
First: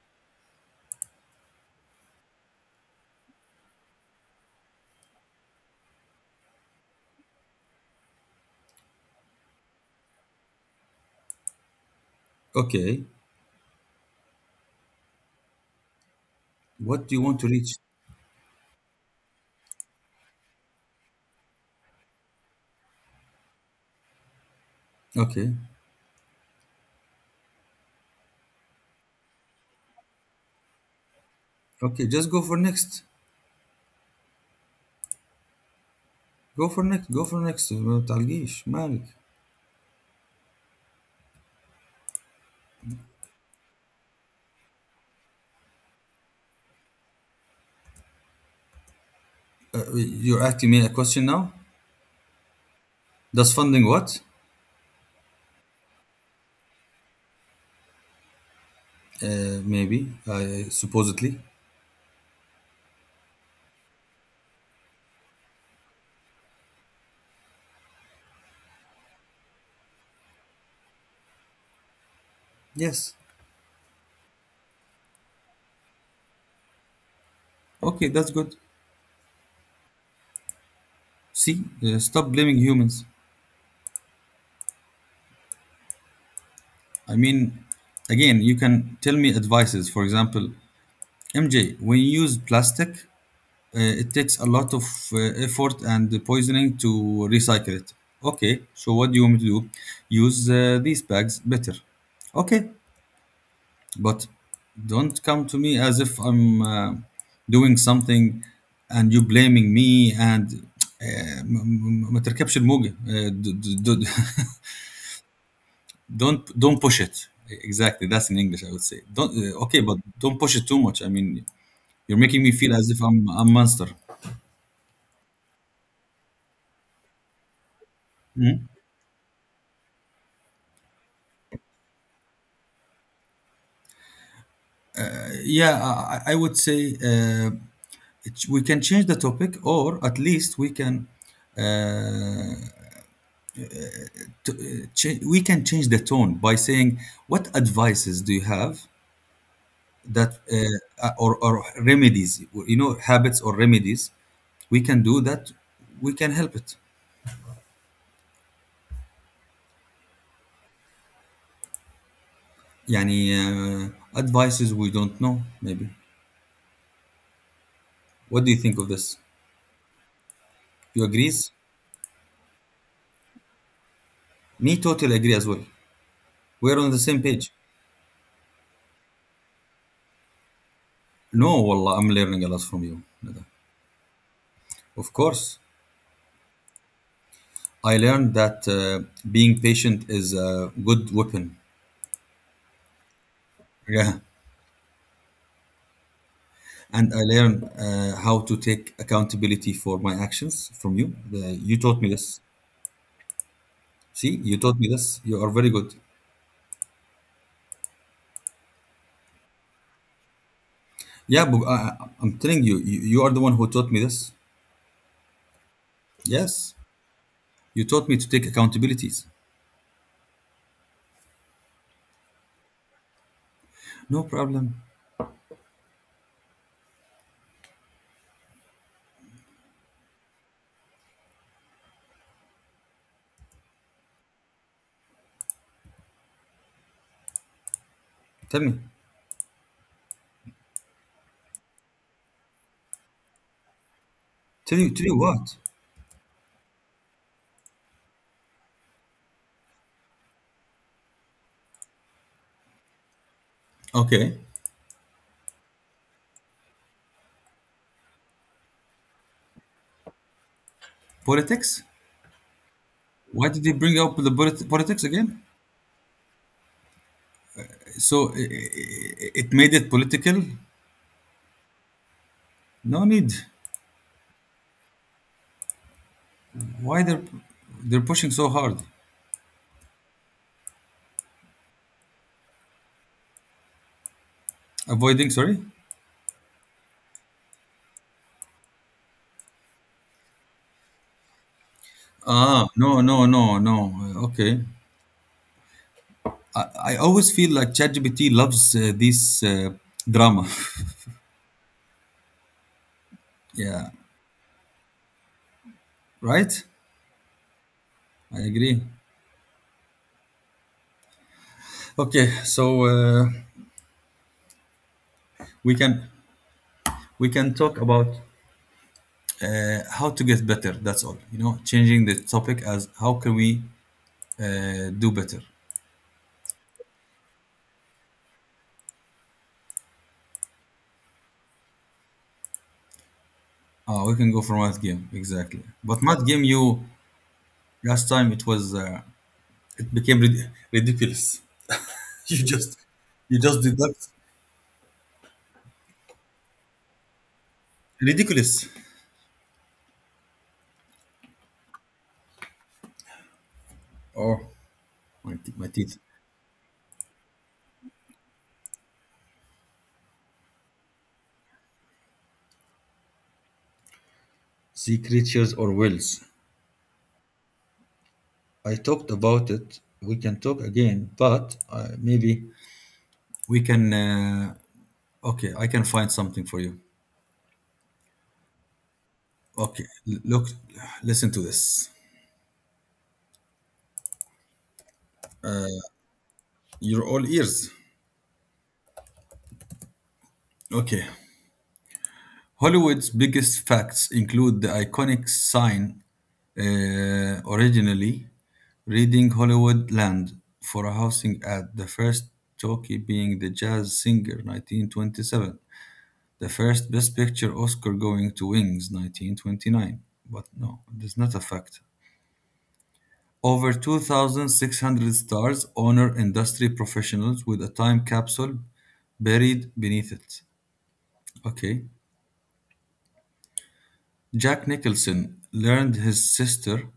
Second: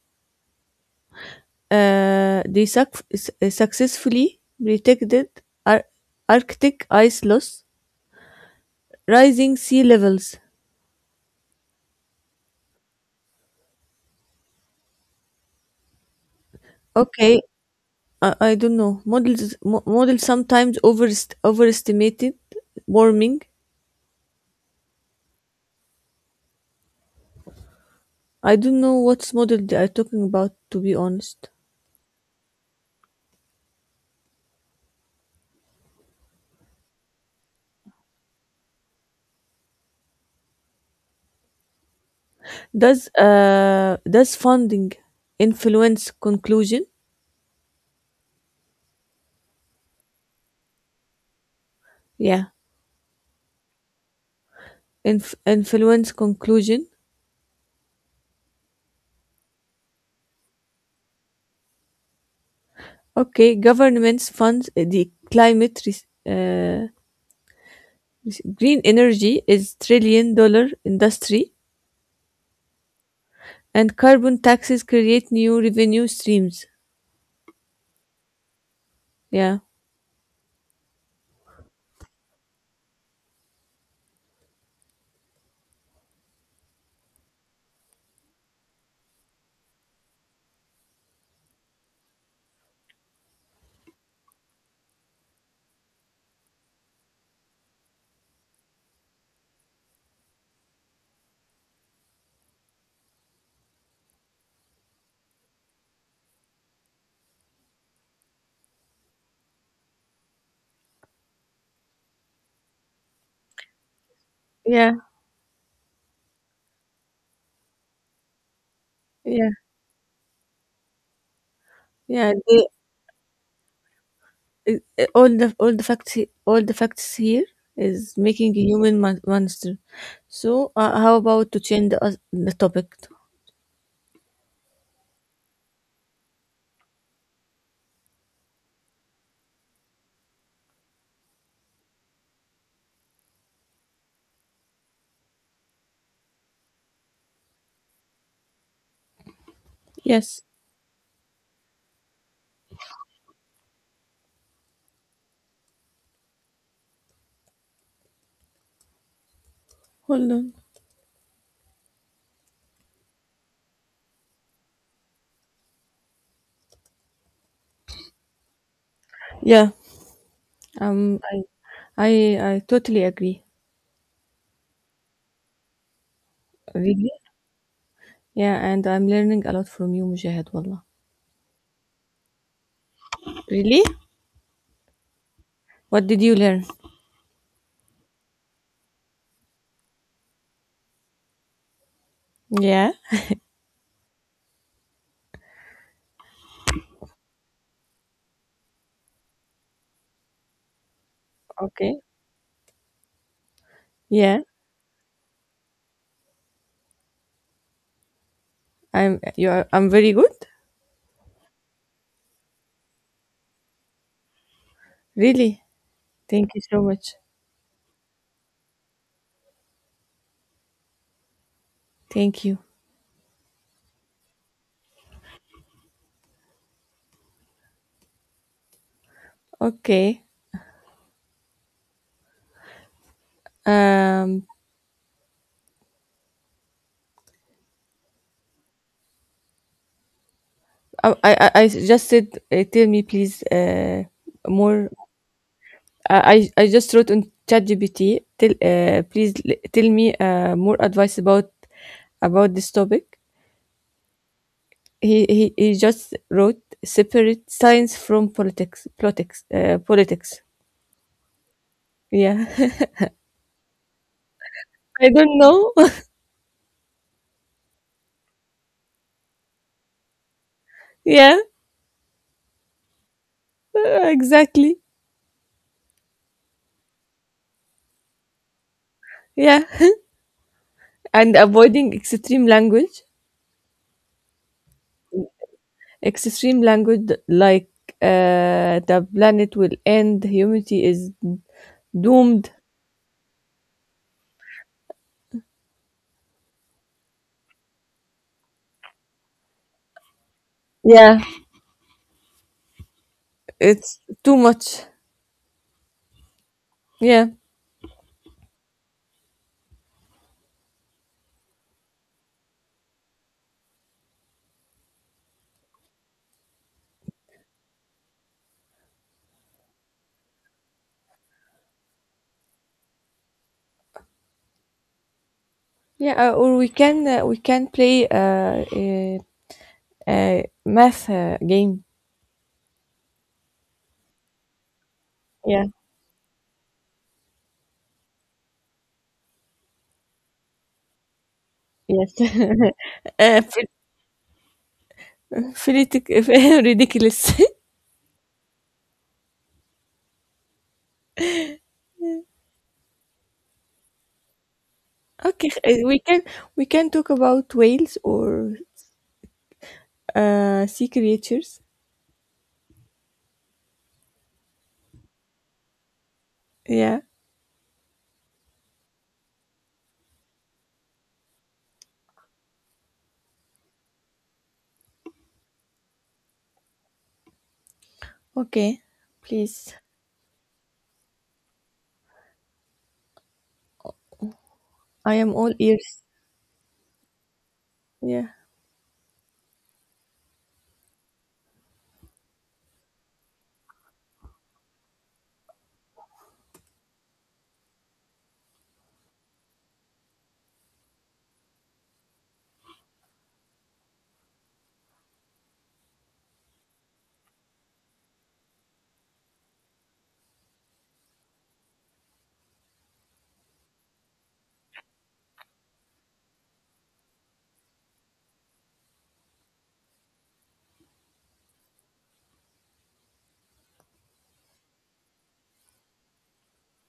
S2: Uh, they suc- s- successfully predicted ar- Arctic ice loss, rising sea levels.
S1: Okay. What do you want to
S2: Okay,
S1: reach?
S2: I, I don't know. Models mo- models sometimes overest- overestimated warming.
S1: Okay.
S2: I don't know what's model they are talking about to be honest.
S1: Okay. Just go for next. Go for next. Go for next. ما تعلقيش مالك.
S2: Does uh does funding influence conclusion?
S1: Uh, you're asking me a question now?
S2: Yeah,
S1: Does funding what?
S2: inf- influence conclusion.
S1: Uh, maybe. Uh, supposedly.
S2: Okay, governments funds the climate res- uh, res- green energy is trillion dollar industry
S1: Yes.
S2: and carbon taxes create new revenue streams.
S1: Okay. That's good.
S2: Yeah.
S1: See, uh, stop blaming humans. I mean, again, you can tell me advices. For example, M J, when you use plastic, uh, it takes a lot of, uh, effort and poisoning to recycle it. Okay, so what do you want me to do? Use, uh, these bags better. Okay, but don't come to me as if I'm, uh, doing something, and you blaming me, and آه، ما ما- ما تركبش الموجة. آه، د- د- د-
S2: Yeah.
S1: don't don't push it. Exactly, that's in English, I would say. Don't,
S2: Yeah.
S1: uh, okay, but don't push it too much. I mean, you're making
S2: Yeah,
S1: me feel
S2: they,
S1: as if I'm a monster.
S2: it- it- all the all the facts he- all the facts here is making a human mon- monster. So uh, how about to change the, us- the topic?
S1: Uh, Yeah, I, I would say. Uh, Ch- we can change the topic, or at least we can, uh, t- uh, cha- we can change the tone by saying, what advices do you have that,
S2: Yes,
S1: uh, uh, or, or remedies, you know, habits or remedies we can do, that we can help it?
S2: hold on.
S1: Yani, uh, advices we don't know, maybe. What do you think of this?
S2: Yeah,
S1: You
S2: um,
S1: agrees?
S2: I I I totally agree.
S1: Me totally agree as well. We're on the same
S2: Really?
S1: page.
S2: Yeah, and I'm learning a lot from you, Mujahid. Wallah.
S1: No wallah, I'm learning a lot from you, Nada.
S2: Really?
S1: Of course.
S2: What did you learn?
S1: I learned that, uh, being patient is a good weapon.
S2: Yeah.
S1: Yeah. And I learned, uh, how to take accountability for my actions from you. The, you taught me
S2: Okay.
S1: this. See,
S2: Yeah.
S1: you taught me this. You are very good.
S2: I'm you are I'm very good.
S1: Yeah, but I, I- am telling you, you, you are the one who taught me this.
S2: Really? Thank you
S1: Yes.
S2: so much.
S1: You taught me to take accountabilities.
S2: Thank you.
S1: No problem.
S2: Okay. Um
S1: Tell me.
S2: I, I, I just said, uh, tell me please uh,
S1: Tell you,
S2: more.
S1: tell you what?
S2: I, I I just wrote on ChatGPT. Tell uh, please l- tell me uh, more advice about about this topic.
S1: Okay.
S2: He, he he just wrote separate science from politics politics uh, politics.
S1: Politics?
S2: Yeah,
S1: Why did they bring up the polit- politics
S2: I
S1: again?
S2: don't know.
S1: So I- I- I- it made it political?
S2: yeah,
S1: No need.
S2: uh, exactly.
S1: Why they're they're pushing so hard?
S2: Yeah, and avoiding extreme language.
S1: Avoiding, sorry?
S2: Extreme language like uh, the planet will end, humanity is doomed.
S1: Ah, no, no, no, no. Uh, Okay. I, I always feel like ChatGPT loves uh, this uh, drama.
S2: Yeah,
S1: Yeah,
S2: it's too much.
S1: right?
S2: Yeah,
S1: I agree. Okay, so uh, we can we can talk about uh, how to get better. That's all. You know, changing the topic as how can we uh, do better.
S2: yeah. Uh, or we can uh, we can play uh, a uh math uh, game.
S1: Ah, we can go for math game exactly.
S2: Yeah.
S1: But math game, you last time it was uh, it became rid- ridiculous.
S2: Yes.
S1: You just you
S2: uh,
S1: just
S2: phil-
S1: did that.
S2: philitic, ridiculous.
S1: Ridiculous. Oh, my, te-
S2: okay,
S1: my
S2: uh,
S1: teeth.
S2: we can we can talk about whales or uh sea creatures.
S1: Sea creatures or whales.
S2: Yeah.
S1: I talked about it. We can talk again, but uh, maybe we can. Uh, okay, I can find something for you.
S2: Okay. Please,
S1: Okay, l- look, listen to this.
S2: I am all ears.
S1: You're all ears.
S2: Yeah.
S1: Okay, Hollywood's biggest facts include the iconic sign, uh, originally reading Hollywood Land for a housing ad, the first jockey being the jazz singer nineteen twenty-seven, the first Best Picture Oscar going to Wings nineteen twenty-nine. But no, that's not a fact. Over two thousand six hundred stars honor industry professionals with a time capsule buried beneath it. Okay. Jack Nicholson learned his sister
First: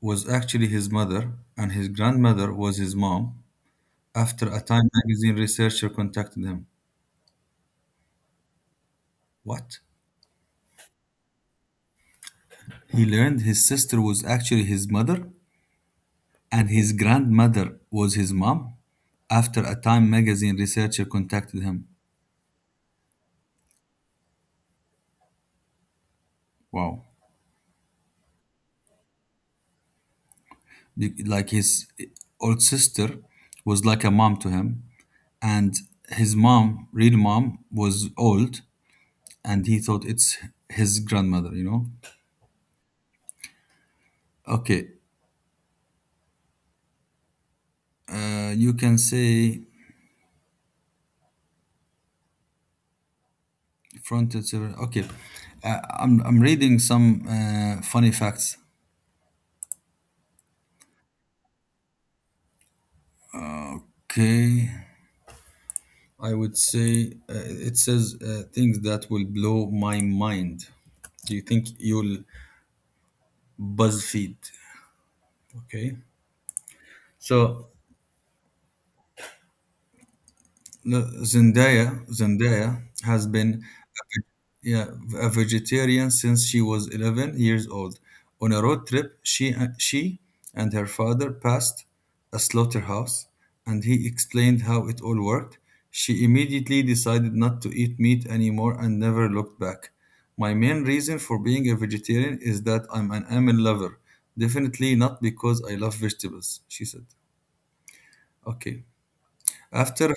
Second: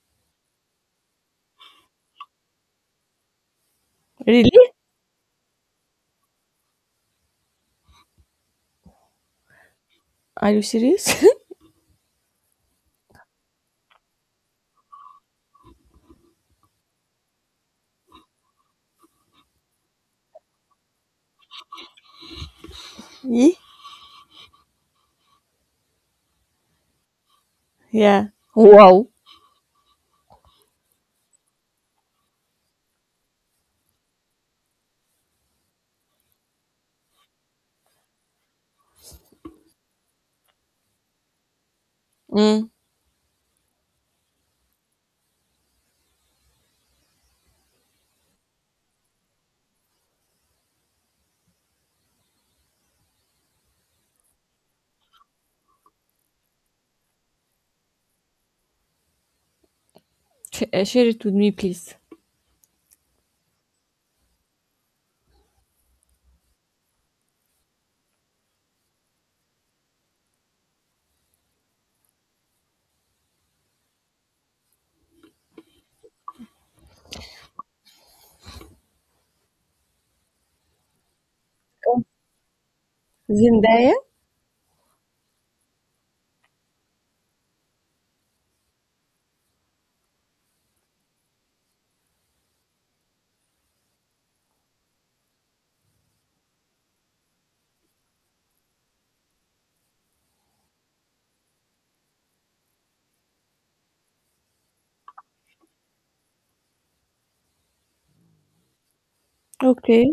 S1: was actually his mother, and his grandmother was his mom, after
S2: Really?
S1: a Time magazine researcher contacted him. What?
S2: Are you serious?
S1: He learned his sister was actually his mother, and his grandmother was his mom, after a Time magazine researcher contacted him.
S2: yeah.
S1: Wow.
S2: Yeah. Wow.
S1: Be- Like his old sister was like a mom to him, and his mom, real mom, was old, and he thought it's his grandmother, you know?
S2: Mm.
S1: Okay, uh, you can say Front and okay, uh, I'm I'm reading some uh, funny facts.
S2: Sh- uh, share it with me, please.
S1: Okay, I would say uh, it says uh, things that will blow my mind. Do you think you'll BuzzFeed? Okay, so the Zendaya Zendaya has been
S2: Zendaya.
S1: yeah, a vegetarian since she was eleven years old. On a road trip, she, she and her father passed a slaughterhouse and he explained how it all worked. She immediately decided not to eat meat anymore and never looked back. My main reason for being a vegetarian is that I'm an animal lover, definitely not because I love vegetables, she said. Okay.
S2: Okay.
S1: After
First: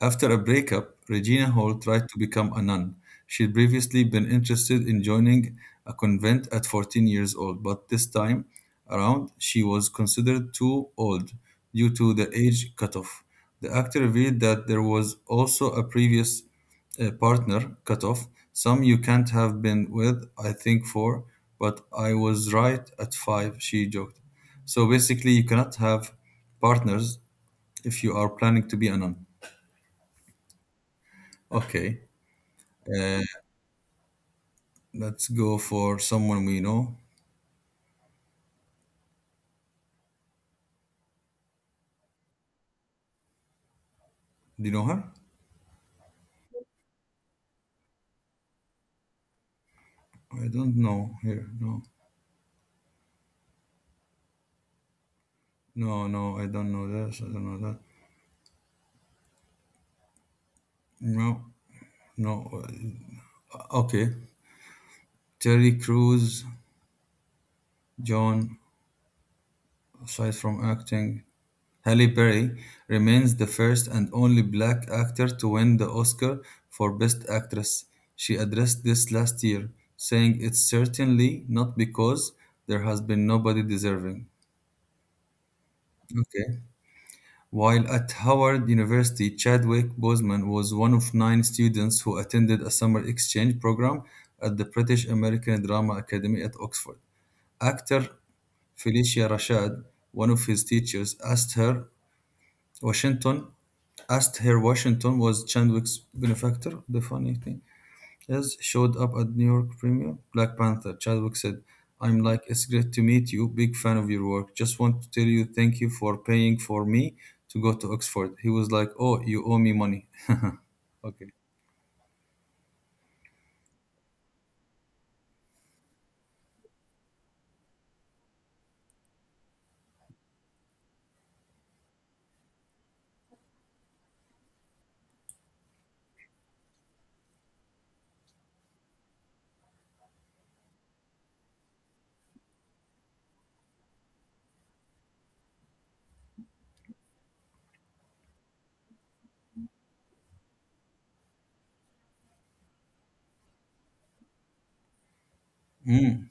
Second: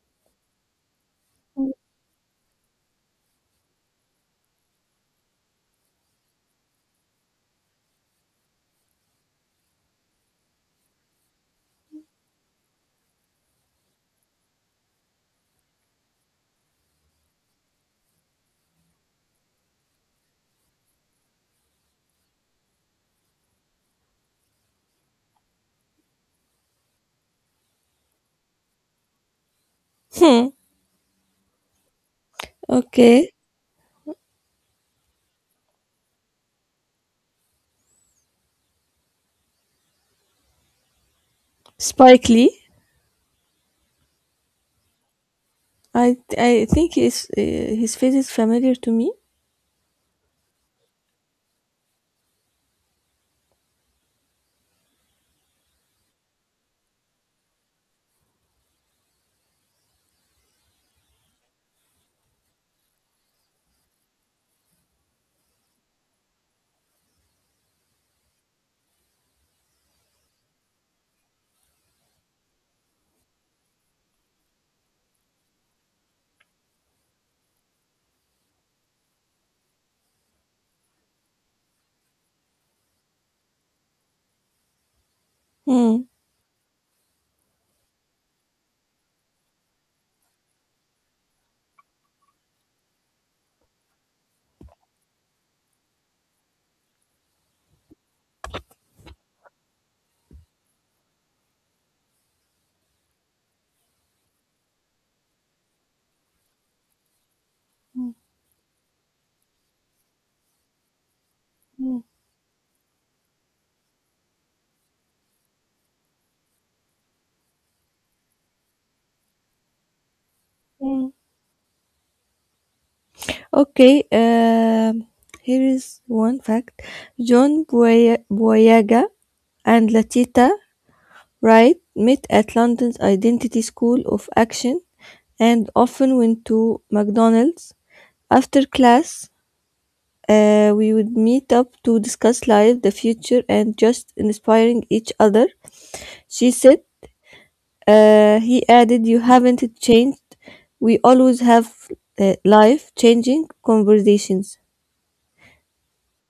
S1: After a breakup, Regina Hall tried to become a nun. She'd previously been interested in joining a convent at fourteen years old, but this time around she was considered too old due to the age cutoff. The actor revealed that there was also a previous uh, partner cutoff, some you can't have been with, I think four, but I was right at five, she joked. So basically, you cannot have partners if you are planning to be a nun.
S2: Hmm.
S1: Okay. Uh,
S2: Okay.
S1: let's go for someone we know.
S2: Spike Lee.
S1: Do you know her?
S2: I I think his uh, his face is familiar to me.
S1: I don't know here. No, no, no. I don't know this. I don't know that. No, no. Okay. Terry Crews, John. Aside from acting, Halle Berry remains the first and only black actor to win the Oscar for Best Actress. She addressed this last year, saying, "It's certainly not because there has been nobody deserving."
S2: Hmm.
S1: Okay. While at Howard University, Chadwick Boseman was one of nine students who attended a summer exchange program at the British American Drama Academy at Oxford. Actor Felicia Rashad, one of his teachers, asked her Washington asked her Washington was Chadwick's benefactor. The funny thing.
S2: Hmm.
S1: As showed up at New York Premiere, Black Panther, Chadwick said,
S2: Hmm.
S1: I'm like, it's great to meet you, big fan of your work. Just want to tell you thank you for paying for me to go to Oxford. He was like, oh, you owe me money.
S2: Hmm.
S1: Okay.
S2: Okay. Um. Here is one fact. John Boy- Boyega and Latita Wright met at London's Identity School of Action and often went to McDonald's. After class, uh, we would meet up to discuss life, the future, and just inspiring each other, she said. Uh, he added, you haven't changed. We always have uh, life changing conversations.
S1: Mm,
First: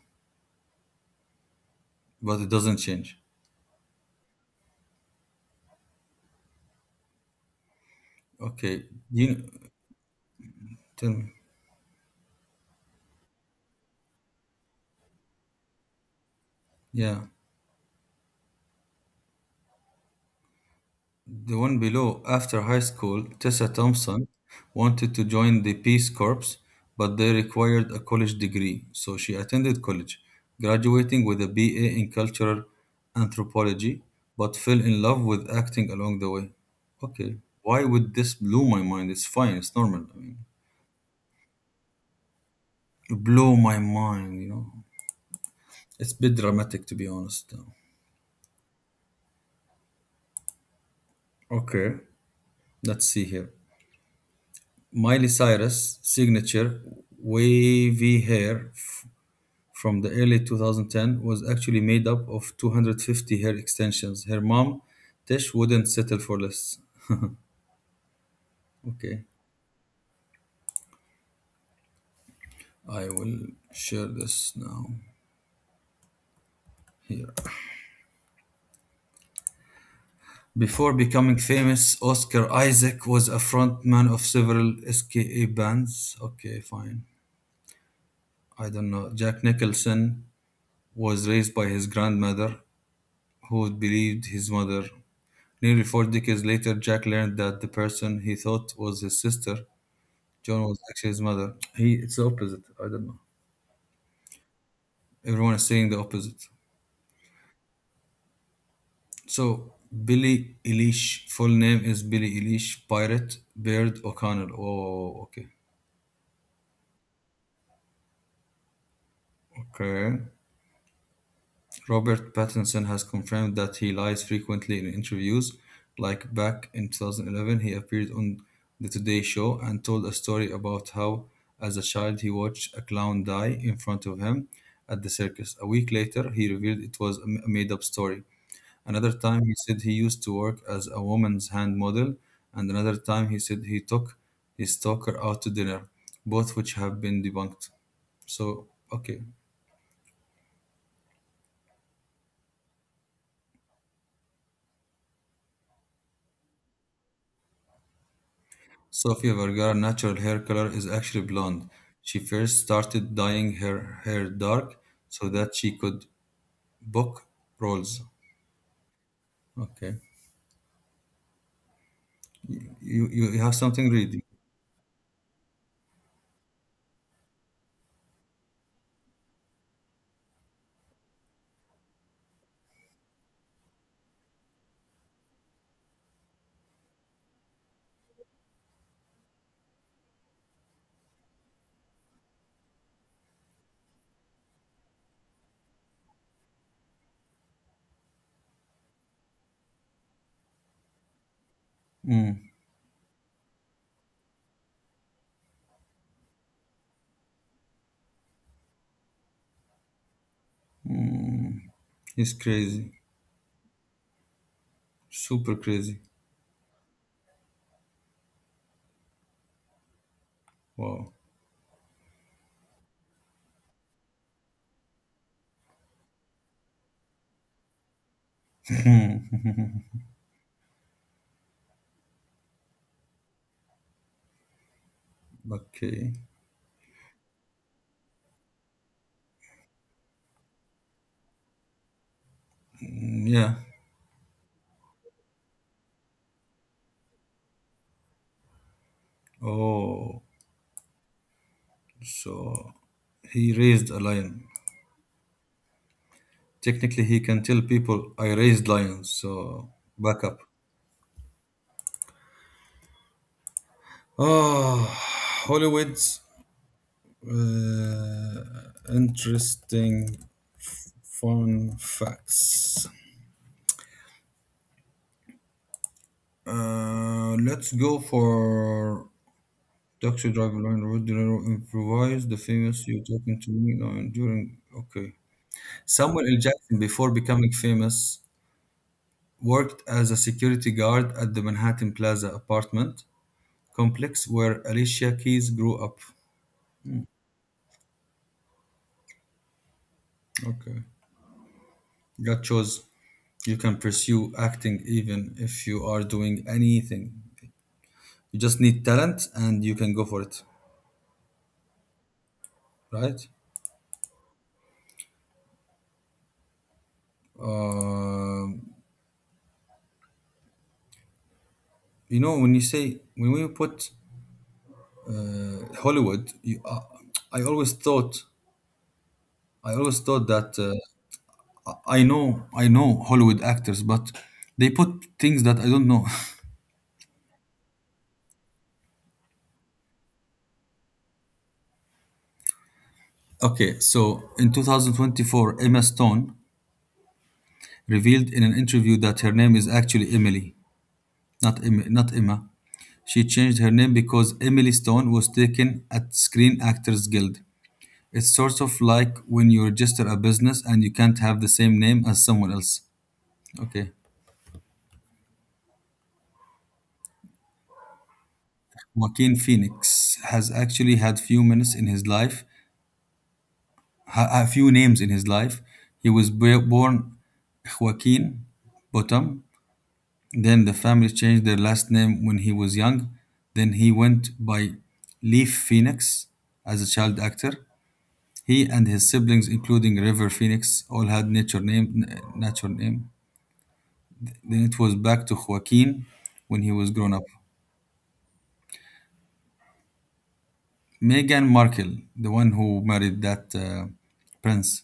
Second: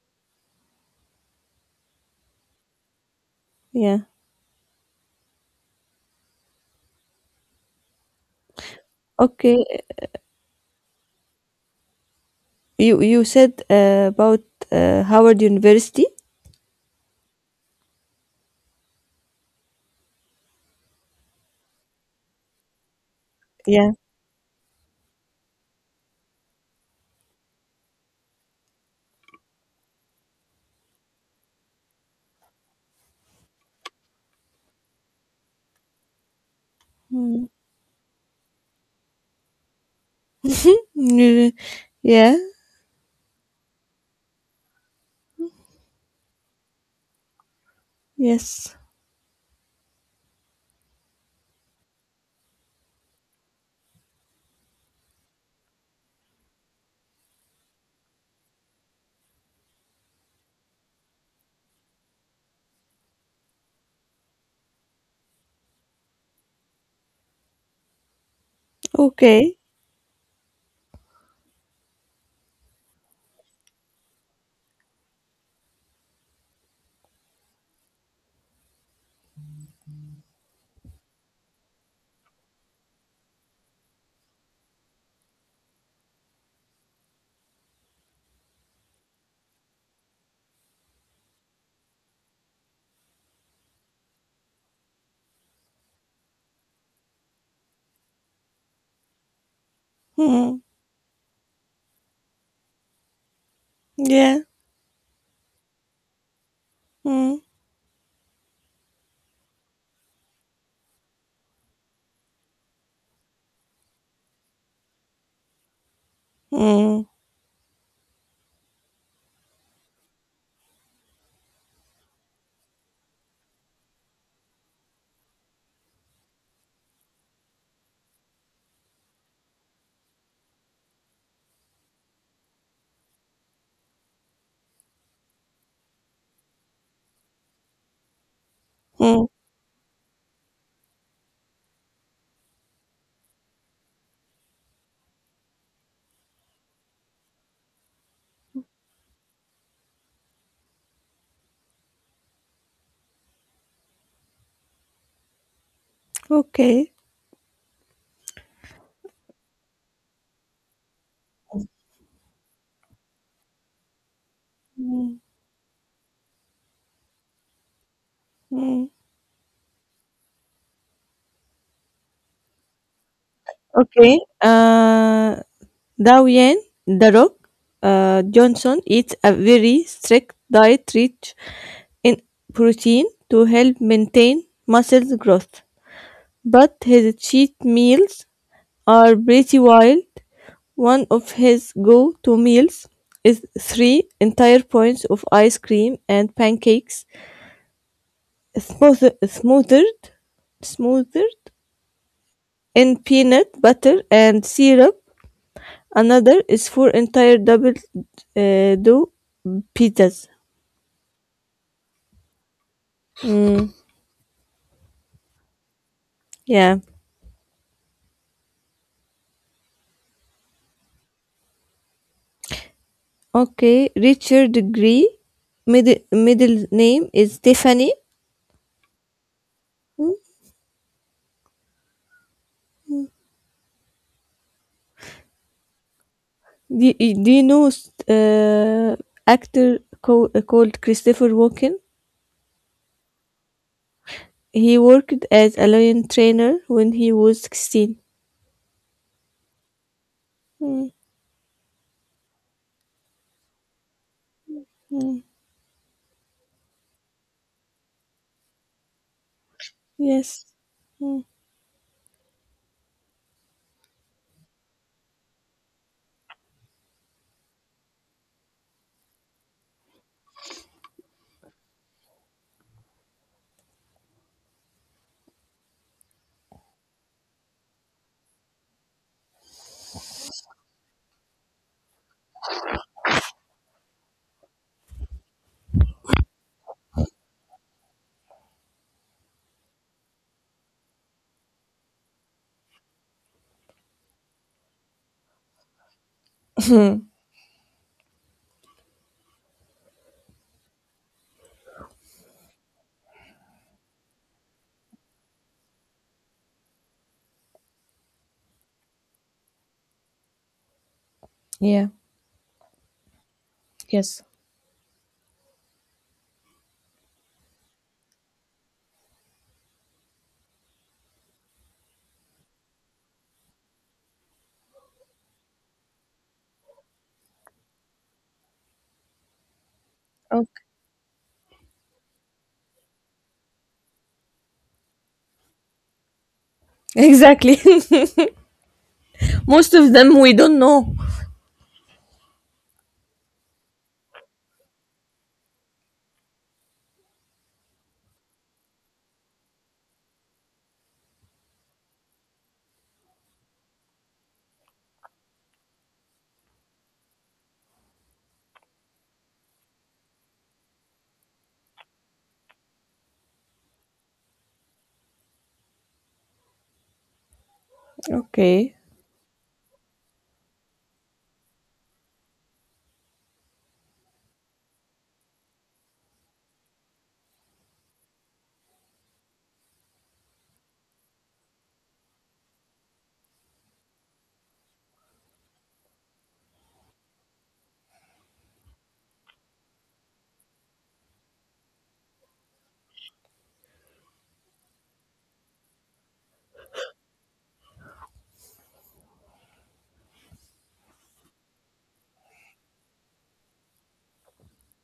S1: but it doesn't change.
S2: Yeah.
S1: Okay. You know,
S2: Okay.
S1: tell me.
S2: You, you said uh, about uh, Howard University.
S1: Yeah. The one below, after high school, Tessa
S2: Yeah.
S1: Thompson wanted to join the Peace Corps, but they required a college degree, so she attended college, graduating with a B A in Cultural Anthropology, but fell in love with acting along the way. Okay,
S2: Mm.
S1: why would this blow my mind? It's fine, it's normal. I mean,
S2: Yeah. Yeah.
S1: blow my mind, you know. It's a bit dramatic, to be honest.
S2: Yes.
S1: Okay, let's see here. Miley Cyrus signature wavy hair from the early twenty ten was actually made up of two hundred fifty hair extensions. Her mom, Tish, wouldn't settle for less. Okay,
S2: Okay.
S1: I will share this now here. Before becoming famous, Oscar Isaac was a frontman of several S K A bands. Okay, fine. I don't know. Jack Nicholson was raised by his grandmother, who believed his mother. Nearly four decades later, Jack learned that the person he thought was his sister
S2: Mm.
S1: John was actually his mother. He it's the opposite. I don't know.
S2: Yeah.
S1: Everyone is saying the opposite.
S2: Mm.
S1: So Billy Eilish full name is Billy Eilish Pirate Baird O'Connell. Oh, okay,
S2: Mm.
S1: okay. Robert Pattinson has confirmed that he lies frequently in interviews. Like back in two thousand eleven, he appeared on the Today Show and told a story about how, as a child, he watched a clown die in front of him at the circus. A week later, he revealed it was a made up story. Another
S2: Mm.
S1: time he said he used to work as a woman's hand model, and another time he said he took his stalker out to dinner, both which have been debunked. So, okay.
S2: Okay.
S1: Sofia Vergara's natural hair color is actually blonde. She first started dyeing her hair dark
S2: Mm.
S1: so that she could book roles.
S2: Mm.
S1: Okay. You, you, you have something
S2: Okay.
S1: reading.
S2: Uh, Dao Yen, The Rock, uh, Johnson eats a very strict diet rich in protein to help maintain muscle growth. But his cheat meals are pretty wild. One of his go to meals is three entire points of ice cream and pancakes smooth- smothered, smothered
S1: Mm,
S2: in peanut butter and syrup. Another is four entire double uh, dough pizzas.
S1: he's crazy.
S2: Mm,
S1: Super crazy.
S2: yeah.
S1: Wow.
S2: Okay, Richard Gere. Middle middle name is Stephanie.
S1: okay.
S2: Hmm? Do, y- do you know uh, actor co- uh, called Christopher Walken?
S1: Mm, yeah.
S2: He worked as a lion trainer when he was sixteen.
S1: Oh.
S2: Hmm,
S1: So he raised a lion.
S2: hmm.
S1: Technically, he can tell people, I raised lions, so back up.
S2: Yes. Hmm.
S1: Oh, Hollywood's uh, interesting fun facts. Uh, let's go for Taxi Driver Line Road. De Niro improvised the famous You're Talking to Me line during. Okay. Samuel L. Jackson, before becoming famous, worked as a security guard at the Manhattan Plaza apartment complex where Alicia Keys grew up. Okay. That shows you can pursue acting even if you are doing anything. You just need talent and you can go for it,
S2: yeah.
S1: right?
S2: Yes.
S1: Um, you know, when you say, when we put Hollywood, you, uh, I always thought, I always thought that
S2: Okay.
S1: uh, I know, I know Hollywood actors, but they put things that I don't know.
S2: Exactly. Most of them we don't know.
S1: okay, so in two thousand twenty-four, Emma Stone revealed in an interview that her name is actually Emily, not, Em- not Emma. She changed her name because Emily Stone was taken at Screen Actors Guild. It's sort of like when you register a business and you can't have the same name as someone else. Okay.
S2: Okay.
S1: Joaquin Phoenix has actually had few minutes in his life, ha- a few names in his life. He was b- born Joaquin Bottom. Then the family changed their last name when he was young. Then he went by Leaf Phoenix as a child actor. He and his siblings, including River Phoenix, all had nature name, n- natural name. Then it was back to Joaquin when he was grown up. Meghan Markle, the one who married that uh, prince.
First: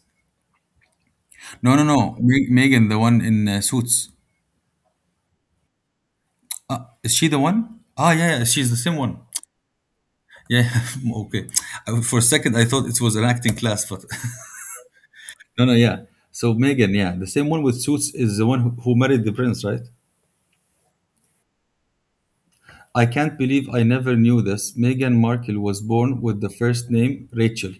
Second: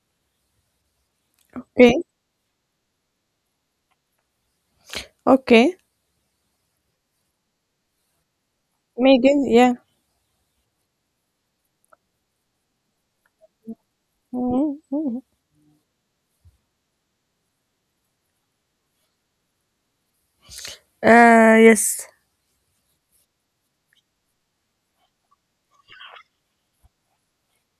S1: No, no,
S2: Okay.
S1: no. Me- Megan, the one in uh, Suits.
S2: Okay.
S1: Is she the one? Ah, yeah, yeah, she's the same one.
S2: Megan, yeah.
S1: Yeah, okay. I- For a second, I thought it was an acting class, but
S2: Mhm, mhm.
S1: no, no, yeah. So Megan, yeah, the same one with Suits is the one who who married the prince, right?
S2: Uh yes.
S1: I can't believe I never knew this. Meghan Markle was born with the first name Rachel,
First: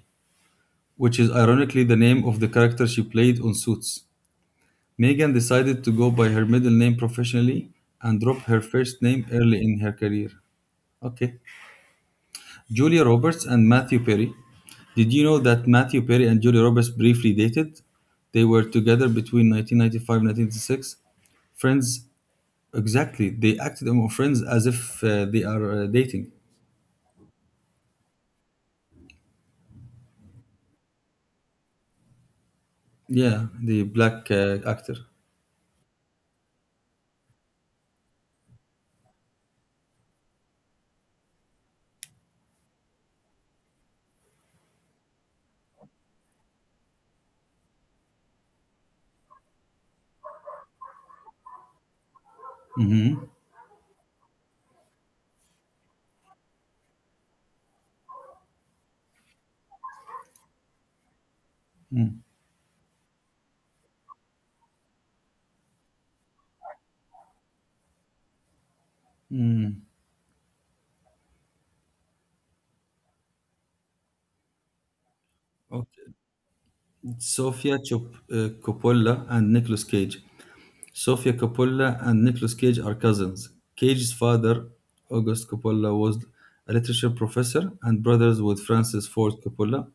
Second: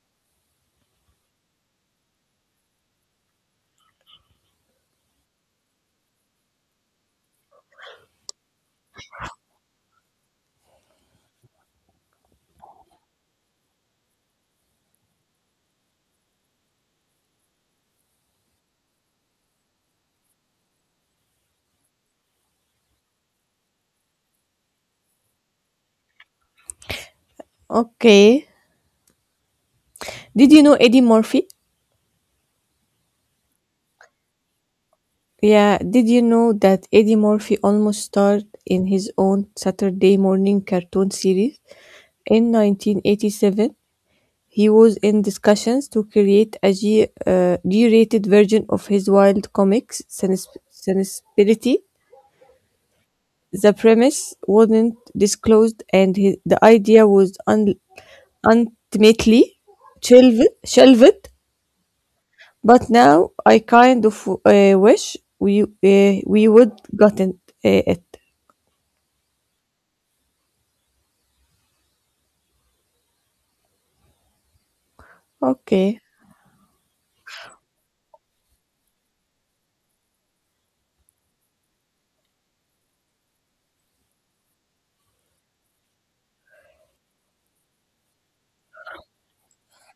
S1: which is ironically the name of the character she played on Suits. Meghan decided to go by her middle name professionally and drop her first name early in her career. Okay. Julia Roberts and Matthew Perry. Did you know that Matthew Perry and Julia Roberts briefly dated? They were together between nineteen ninety-five and nineteen ninety-six friends. Exactly. They acted on our Friends as if uh, they are uh, dating.
S2: Okay. Did you know Eddie Murphy?
S1: Yeah, the black uh, actor.
S2: Yeah, did you know that Eddie Murphy almost starred in his own Saturday morning cartoon series? In nineteen eighty-seven, he was in discussions to create a G, uh, G-rated version of his wild comics Sinus- Sinusperity. The premise wasn't disclosed, and his, the idea was un- ultimately shelved, shelved. But now I kind of uh, wish we uh, we would gotten uh, it. Okay.
S1: Okay. Sofia Chop- uh, Coppola and Nicolas Cage. Sofia Coppola and Nicolas Cage are cousins. Cage's father, August Coppola, was a literature professor and brothers with Francis Ford Coppola,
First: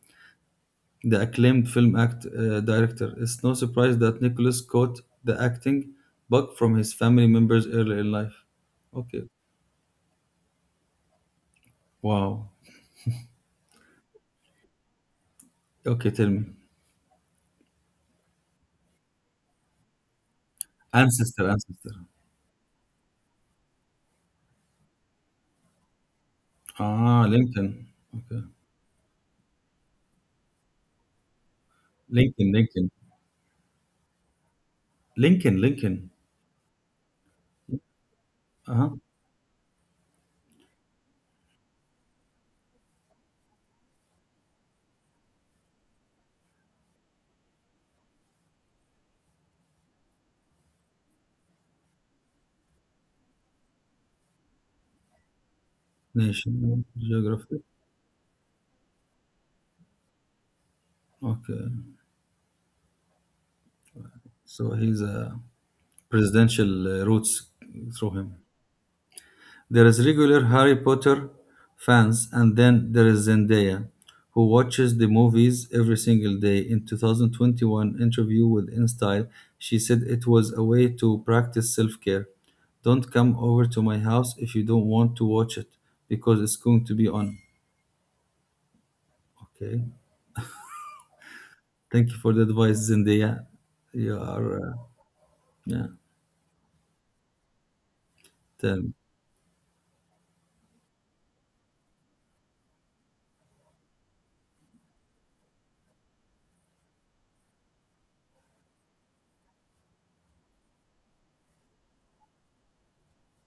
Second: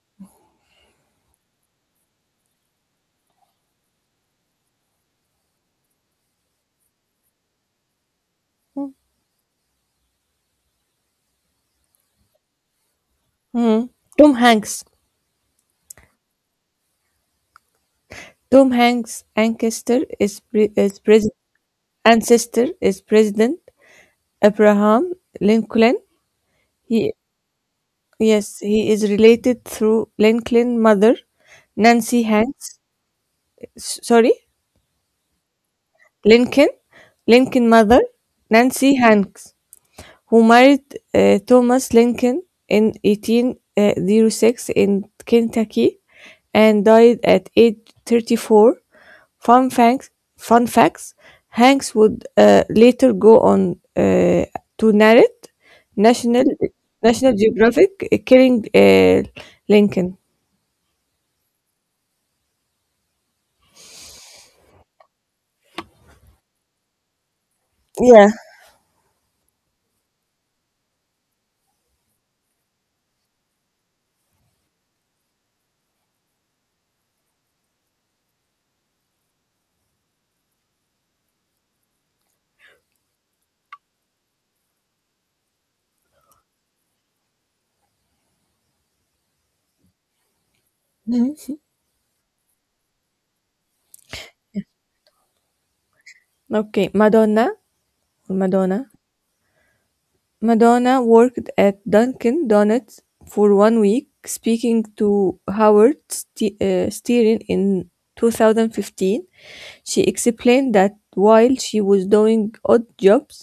S1: the acclaimed film act uh, director. It's no surprise that Nicholas caught the acting bug from his family members early in life. Okay. Wow.
S2: Mhm. Tom Hanks.
S1: Okay, tell me.
S2: Tom Hanks' ancestor is pre- is pres-
S1: Ancestor, ancestor.
S2: ancestor is President Abraham Lincoln. He
S1: Ah, Lincoln. Okay.
S2: yes, he is related through Lincoln mother Nancy
S1: Lincoln,
S2: Hanks.
S1: Lincoln.
S2: S- Sorry,
S1: Lincoln, Lincoln.
S2: Lincoln Lincoln mother
S1: Uh-huh.
S2: Nancy Hanks, who married uh, Thomas Lincoln in eighteen oh six in Kentucky and died at age thirty-four. Fun facts, fun facts Hanks would uh, later go on uh, to narrate National,
S1: Nation,
S2: National
S1: geography.
S2: Geographic uh, Killing uh, Lincoln.
S1: Okay. So he's a presidential uh, roots through
S2: Yeah.
S1: him. There is regular Harry Potter fans and then there is Zendaya, who watches the movies every single day. In two thousand twenty-one interview with InStyle, she said it was a way to practice self-care. Don't come over to my house if you don't want to watch it because it's going to be on. Okay.
S2: Mhm.
S1: Thank you for the advice, Zendaya. You are, uh, yeah,
S2: Okay, Madonna,
S1: tell me.
S2: Madonna Madonna worked at Dunkin' Donuts for one week, speaking to Howard Ste- uh, Stern in twenty fifteen. She explained that while she was doing odd jobs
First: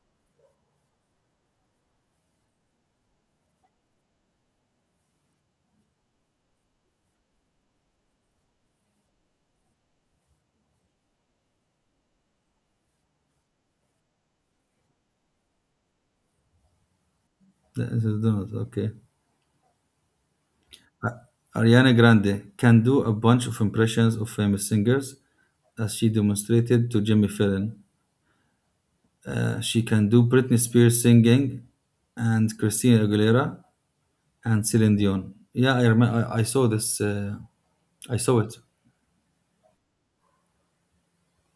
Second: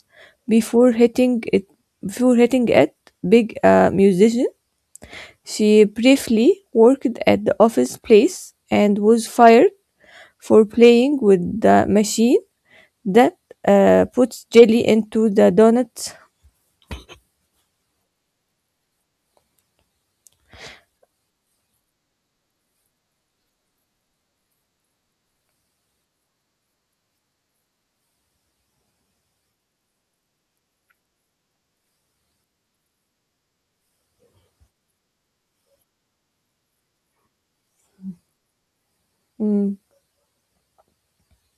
S2: before hitting it, before hitting it big uh, musician, she briefly worked at the office place and was fired for playing with the machine that uh, puts jelly into the donuts.
S1: That is- no, okay. A- Ariana Grande can do a bunch of impressions of famous singers, as she demonstrated to Jimmy Fallon. Uh, she can do Britney Spears singing, and Christina Aguilera, and Celine Dion. Yeah, I remember. I, I saw this. Uh, I saw it.
S2: Mm,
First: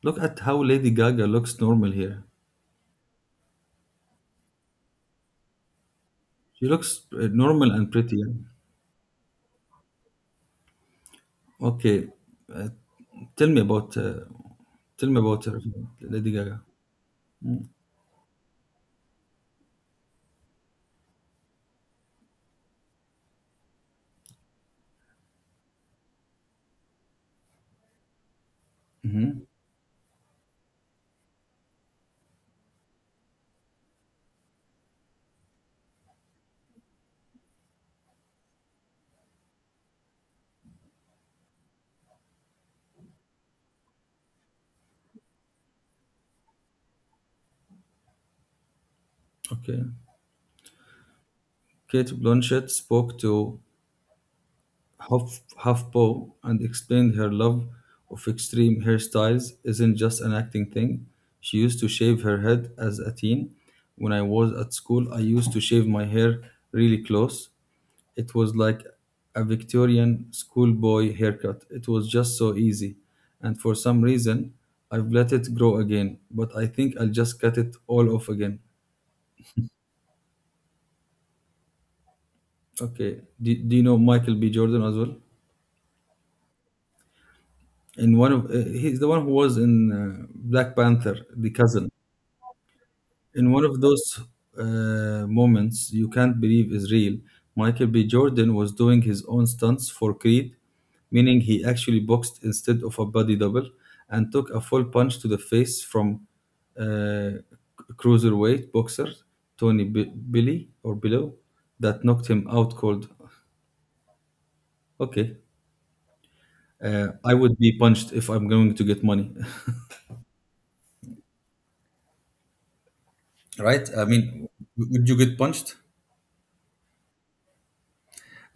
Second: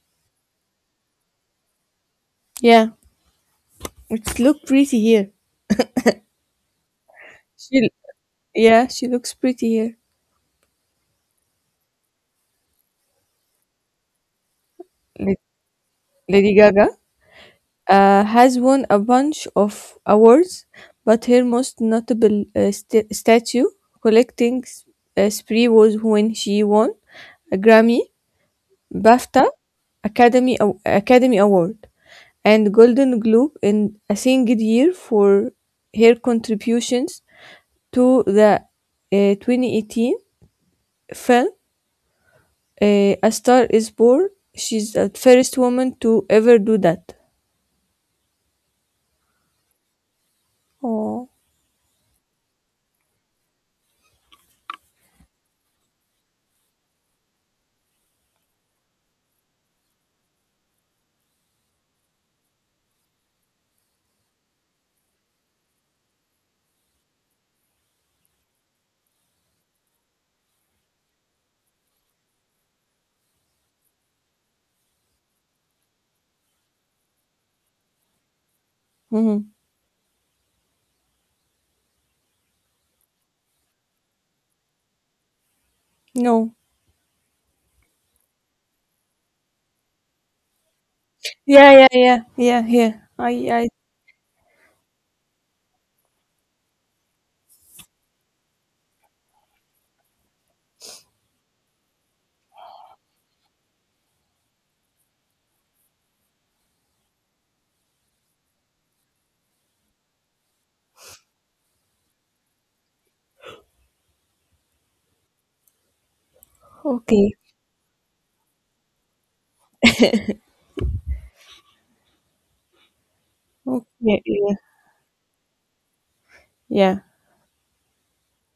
S1: Look at how Lady Gaga looks normal here.
S2: yeah. It's look pretty here.
S1: She looks uh, normal
S2: She,
S1: and pretty.
S2: yeah, she looks pretty here.
S1: Okay, uh, tell me about uh, tell me
S2: La-
S1: about her, Lady
S2: Lady
S1: Gaga.
S2: Gaga uh, has won a bunch of awards, but her most notable uh, sta- statue collecting s- uh, spree was when she won a Grammy,
S1: Hmm.
S2: BAFTA, Academy Aw- Academy Award, and Golden Globe in a single year for her contributions to the uh, twenty eighteen film Eh, a Star is Born. She's the first woman to ever do that.
S1: Okay.
S2: Oh,
S1: Kate Blanchett spoke to Huff, HuffPo and explained her love of extreme hairstyles isn't just an acting thing. She used to shave her head as a teen. When I was at school, I used to shave my hair really close. It was like a Victorian schoolboy haircut. It was just so easy. And for some reason, I've let it grow again, but I think I'll just cut it all off again.
S2: mhm.
S1: Okay. Do, do you know Michael B. Jordan as well?
S2: No.
S1: In one of uh, he's the one who was in uh, Black Panther, the
S2: Yeah, yeah,
S1: cousin.
S2: yeah, yeah, yeah. I,
S1: In one
S2: I.
S1: of those uh, moments, you can't believe is real. Michael B. Jordan was doing his own stunts for Creed, meaning he actually boxed instead of a body double, and took a full punch to the face from uh, cruiserweight boxer Tony B- Billy or Below that knocked him out cold. Okay, uh,
S2: Okay,
S1: I would be punched if I'm going to get money.
S2: okay,
S1: Right? I mean,
S2: yeah,
S1: w- would you get punched?
S2: yeah.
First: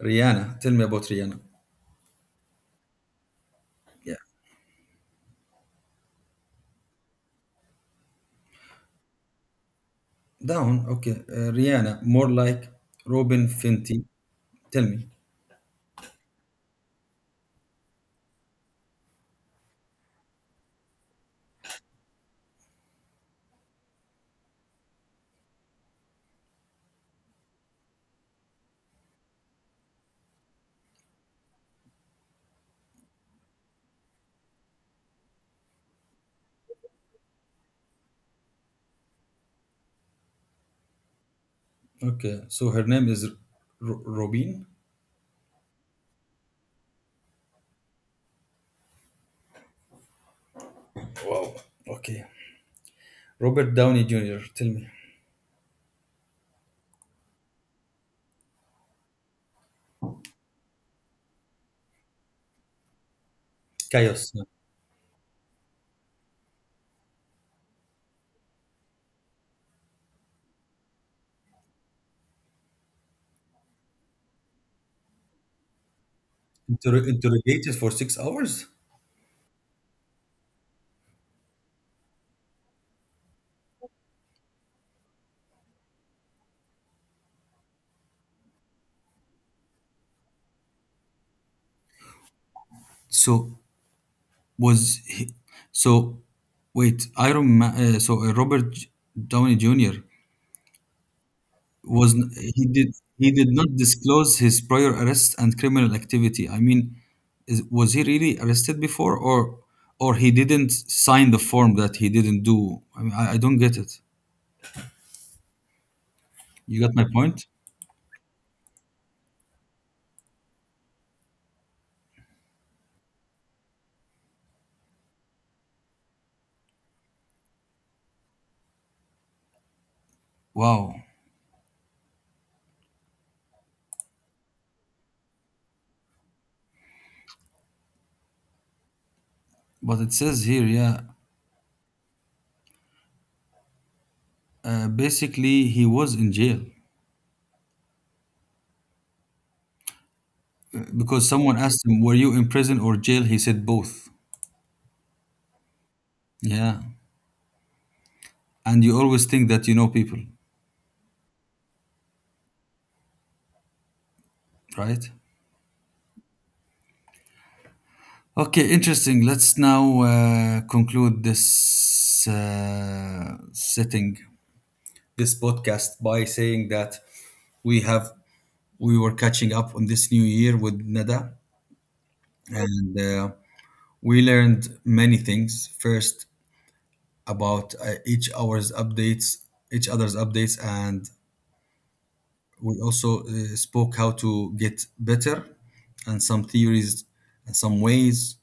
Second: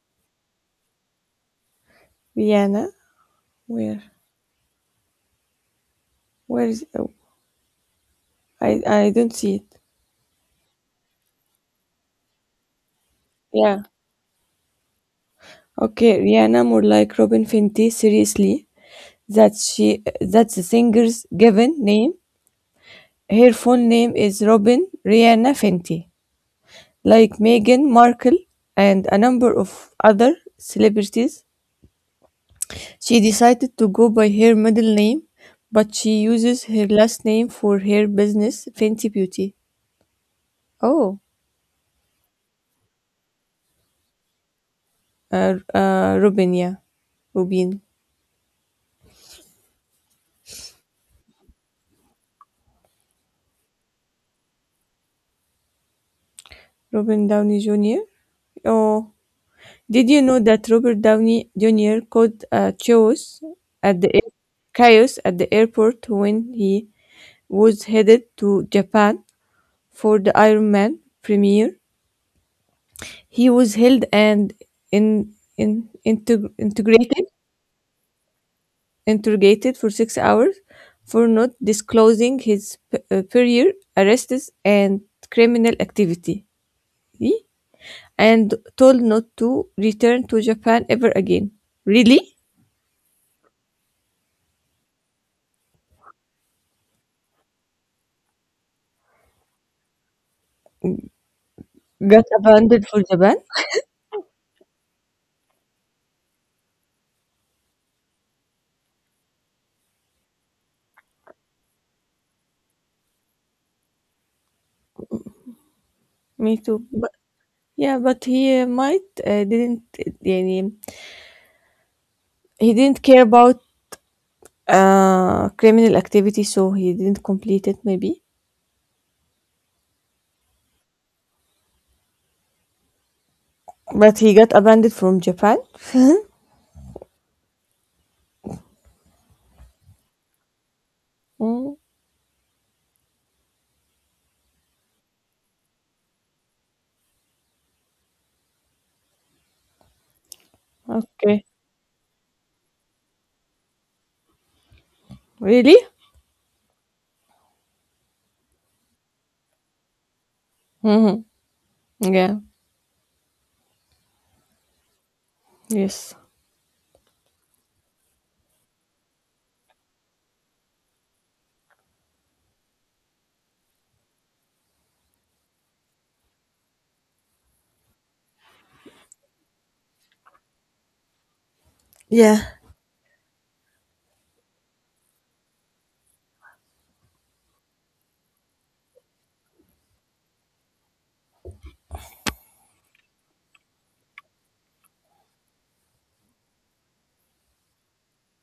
S1: Rihanna, tell me about Rihanna.
S2: Rihanna, where,
S1: Yeah,
S2: where is? Oh, I, I don't see it.
S1: down. Okay, uh, Rihanna, more like Robin
S2: Yeah.
S1: Fenty. Tell me.
S2: Okay, Rihanna, more like Robin Fenty. Seriously, that's she. That's the singer's given name. Her full name is Robin Rihanna Fenty. Like Meghan Markle and a number of other celebrities, she decided to go by her middle name, but she uses her last name for her business, Fenty Beauty. Oh,
S1: Okay, so her name is R- Robin.
S2: uh, uh, Robin, yeah. Robin.
S1: Wow. Okay, Robert Downey Junior Tell me.
S2: Robin Downey Junior Oh, did you know that Robert Downey Junior called uh, chaos at the
S1: Chaos,
S2: air-
S1: huh?
S2: chaos at the airport when he was headed to Japan for the Iron Man premiere? He was held and in, in, integ-
S1: Inter-
S2: integrated,
S1: interrogated for six hours.
S2: interrogated for six hours for not disclosing his p- uh, prior arrests and criminal activity, eh? And told not to return to Japan ever again. Really?
S1: So was he, so. Wait, Iron Man. Uh, so uh, Robert J- Downey Junior was
S2: Got
S1: he
S2: abandoned
S1: did
S2: for
S1: he
S2: Japan?
S1: did not disclose his prior arrests and criminal activity. I mean, is, was he really arrested before, or or he didn't sign the form that he didn't do? I mean, I, I don't get it.
S2: Me too.
S1: You got my
S2: But,
S1: point?
S2: yeah, but he uh, might uh, didn't يعني, he didn't care about uh, criminal activity, so he didn't complete it maybe.
S1: Wow.
S2: But he got abandoned from Japan?
S1: But it says here, yeah,
S2: Mm,
S1: uh, basically he was in jail. Uh, because
S2: okay.
S1: someone asked him, "Were you in prison or jail?" He said both.
S2: Really?
S1: Yeah, and you always think that you know people,
S2: Hmm. Yeah.
S1: right?
S2: Yes.
S1: Okay, interesting. Let's now uh, conclude this uh, setting, this podcast, by saying that we have we were catching up on this new year with Nada,
S2: Yeah.
S1: and uh, we learned many things. First, about uh, each hour's updates, each other's updates, and we also uh, spoke how to get better and some theories and some ways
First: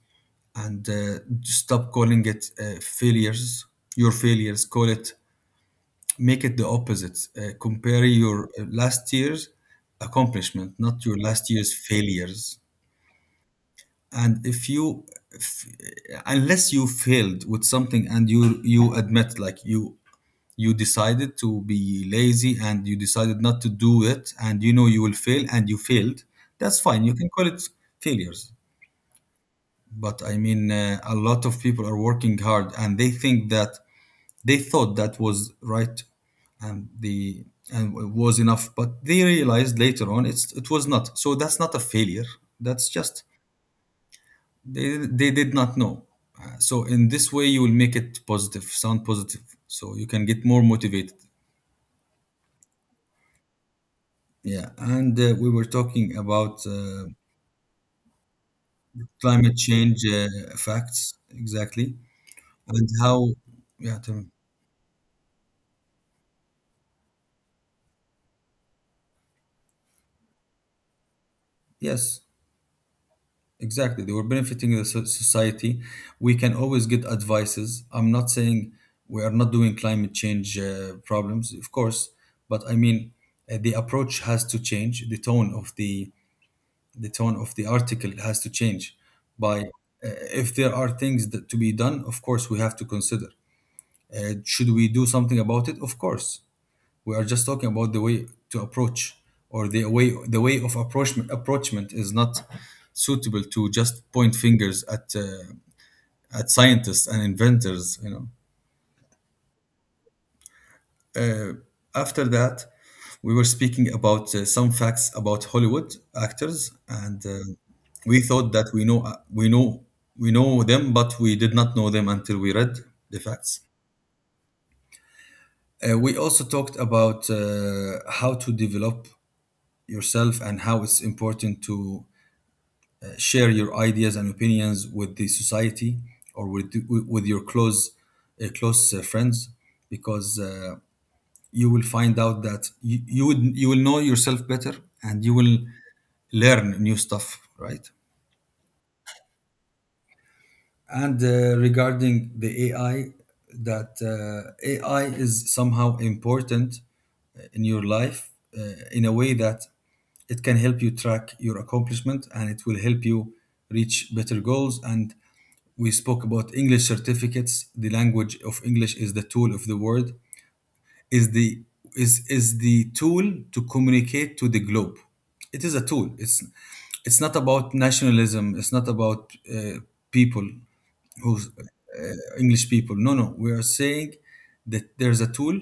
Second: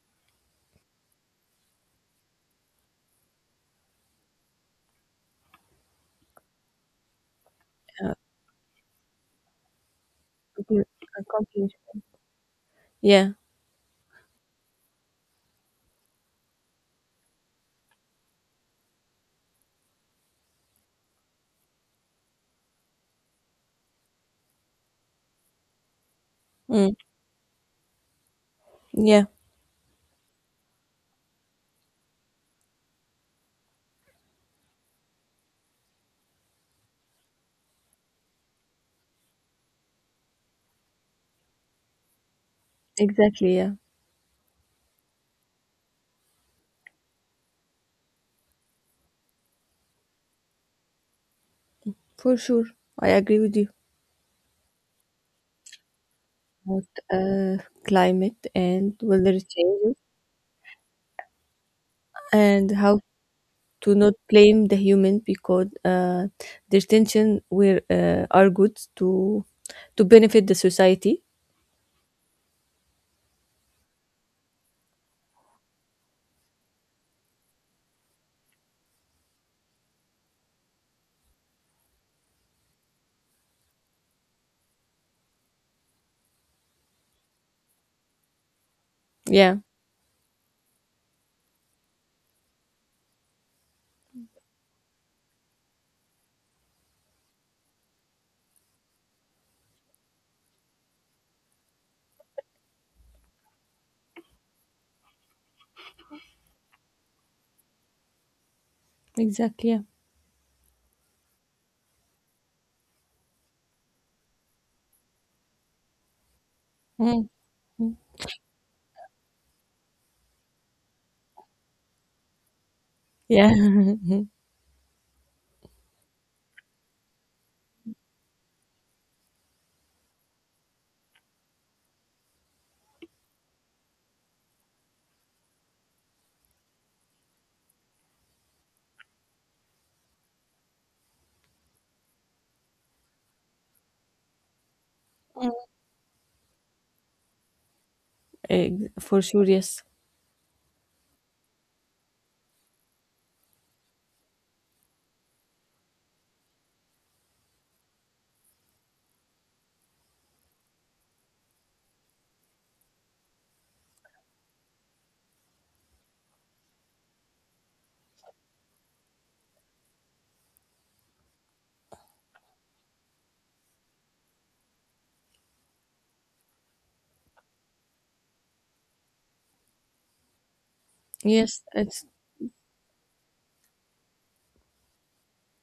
S1: and uh, stop calling it uh, failures, your failures, call it, make it the opposite. Uh, compare
S2: Yeah.
S1: your uh, last year's accomplishment,
S2: Okay.
S1: not your
S2: I
S1: last
S2: continue.
S1: year's failures.
S2: Yeah.
S1: And if you if, unless you failed with something and you you admit, like, you you decided to be lazy and you decided not to do it and you know you will fail and you failed, that's
S2: Mm.
S1: fine, you can call it failures.
S2: Yeah.
S1: But I mean, uh, a lot of people are working hard and they think that they thought that was right and the and it was enough, but they realized later on it's it was not, so that's not a failure, that's just
S2: Exactly. Yeah.
S1: they they did not know. Uh, so in this way you will make it positive, sound positive, so you can get more motivated.
S2: For sure. I agree with you
S1: Yeah, and uh, we were talking about
S2: about
S1: uh,
S2: uh, climate and weather
S1: climate
S2: changes
S1: change uh, effects, exactly,
S2: and
S1: and
S2: how
S1: how,
S2: to
S1: yeah,
S2: not
S1: to,
S2: blame the human because uh, their tension were uh, are good to to benefit the society.
S1: yes, exactly. They were benefiting the so- society. We can always get advices. I'm not saying we are not doing climate change uh, problems, of course, but I mean uh, the approach has to change. The tone of the the tone of the article has to change.
S2: Yeah.
S1: By uh, if there are things that to be done, of course we have to consider. Uh, should we do something about it? Of course. We are just talking about the way to approach or the way the way of approachment approachment is not suitable to just point fingers at uh, at scientists and inventors, you know.
S2: Exactly. Yeah.
S1: Uh, After that, we were speaking about uh, some facts about Hollywood actors and
S2: Mm.
S1: uh, we thought that we know uh, we know we know them, but we did not know them until we read the
S2: Yeah.
S1: facts. Uh, we also talked about uh, how to develop yourself and how it's important to uh, share your ideas and opinions with the society or with with your close uh, close uh, friends, because uh, you will find out that you, you would you will know yourself better and you will learn new stuff, right?
S2: Ex- for sure, yes.
S1: And uh, regarding the A I, that uh, A I is somehow important in your life, uh, in a way that it can help you track your accomplishment and it will help you reach better goals. And we spoke about english certificates. The language of english is the tool of the world, is the is is the tool to communicate to the globe. It is a tool, it's it's not about nationalism, it's not about uh, people who's
S2: Yes, it's
S1: uh, english people, no no, we are saying that there's a tool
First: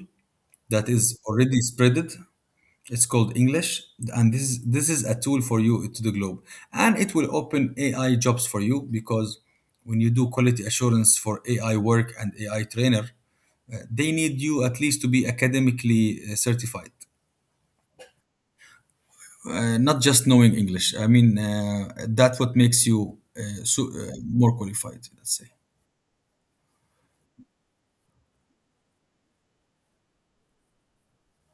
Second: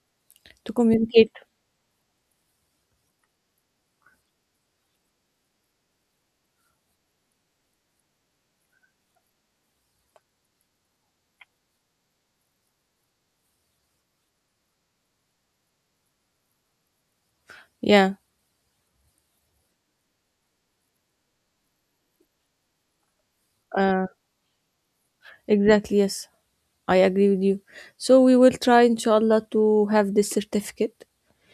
S2: to
S1: that is
S2: communicate,
S1: already spreaded, it's called English, and this is this is a tool for you to the globe, and it will open A I jobs for you, because when you do quality assurance for A I work and A I trainer, uh, they need you at least to be academically uh, certified,
S2: yeah,
S1: uh, not just knowing English. I mean, uh, that's what makes you uh, so,
S2: uh,
S1: uh, more qualified, let's say.
S2: exactly, yes. I agree with you, so we will try inshallah to have this certificate.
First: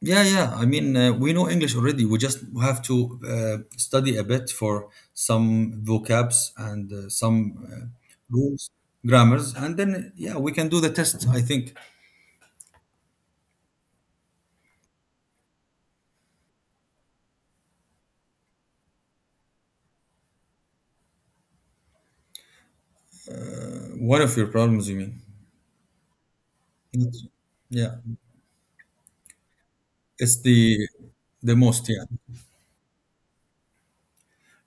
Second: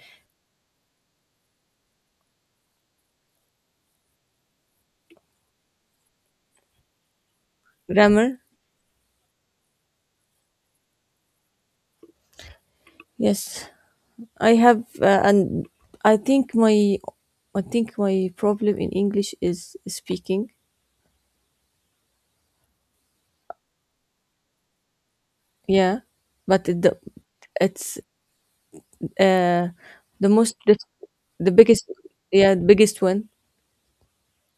S1: Yeah, yeah. I mean, uh, we know English already. We just have to uh, study a bit for some vocabs and uh, some uh,
S2: Grammar,
S1: rules, grammars, and then yeah, we can do the test, I think.
S2: yes. I have uh, and I think my I think my problem in English is speaking,
S1: One of your problems, you mean?
S2: yeah, but it, the-
S1: It's— yeah,
S2: it's uh the
S1: it's
S2: most
S1: the
S2: dif-
S1: the
S2: the
S1: most.
S2: biggest,
S1: Yeah,
S2: yeah, the biggest one,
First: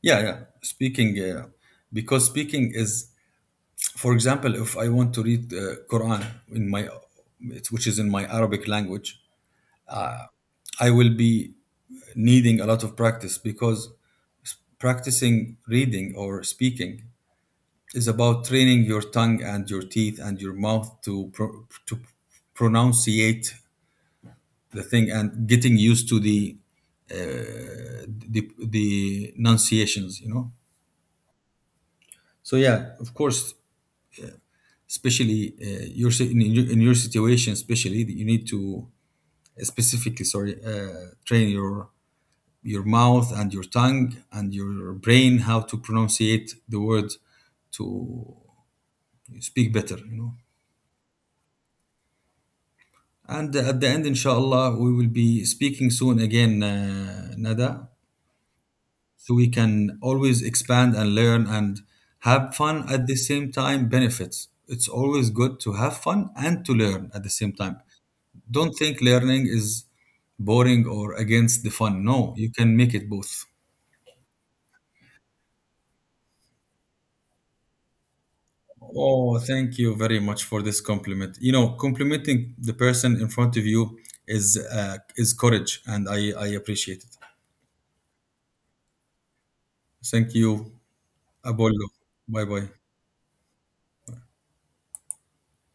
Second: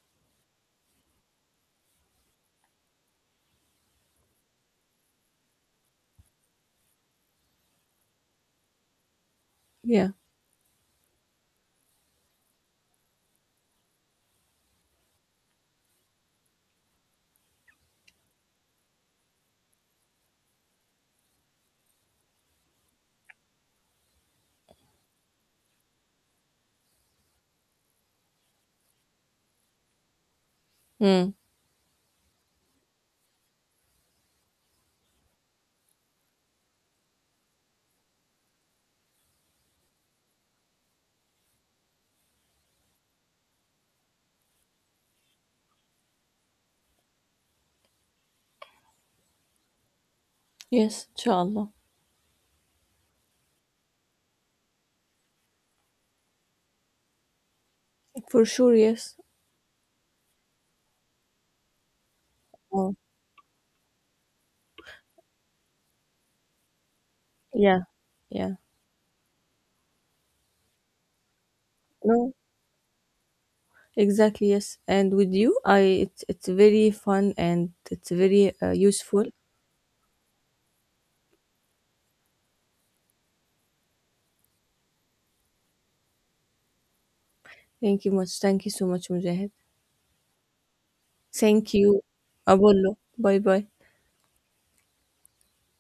S1: yeah, yeah. Speaking, uh, because speaking is, for example, if I want to read uh, Quran in my, which is in my Arabic language,
S2: yeah.
S1: I will be needing a lot of practice, because practicing reading or speaking is about training your tongue and your teeth and your mouth to pro- to pronunciate the thing and getting used to the uh, the the enunciations, you know.
S2: Mm.
S1: So yeah, of course, especially uh, your si- in, your in your situation, especially you need to uh, specifically, sorry, uh, train your your mouth and your tongue and your brain how to pronunciate the word to speak better, you know.
S2: Yes, inshallah,
S1: And at the end, inshallah, we will be speaking soon again, uh, Nada,
S2: for sure, yes.
S1: so we can always expand and learn and have fun at the same time. Benefits. It's always good to have fun and to learn at the same
S2: Yeah,
S1: time.
S2: yeah.
S1: Don't think learning is boring or against the fun.
S2: No,
S1: No, you can make it both.
S2: exactly. Yes, and with you, I it's it's very fun and it's very uh, useful.
S1: Oh, thank you very much for this compliment. You know, complimenting the person in front of you is uh, is courage, and I I appreciate it.
S2: Thank you much. Thank you so much, Mujahid.
S1: Thank you.
S2: Thank
S1: Apolo,
S2: you,
S1: bye bye.
S2: Apollo. Bye bye.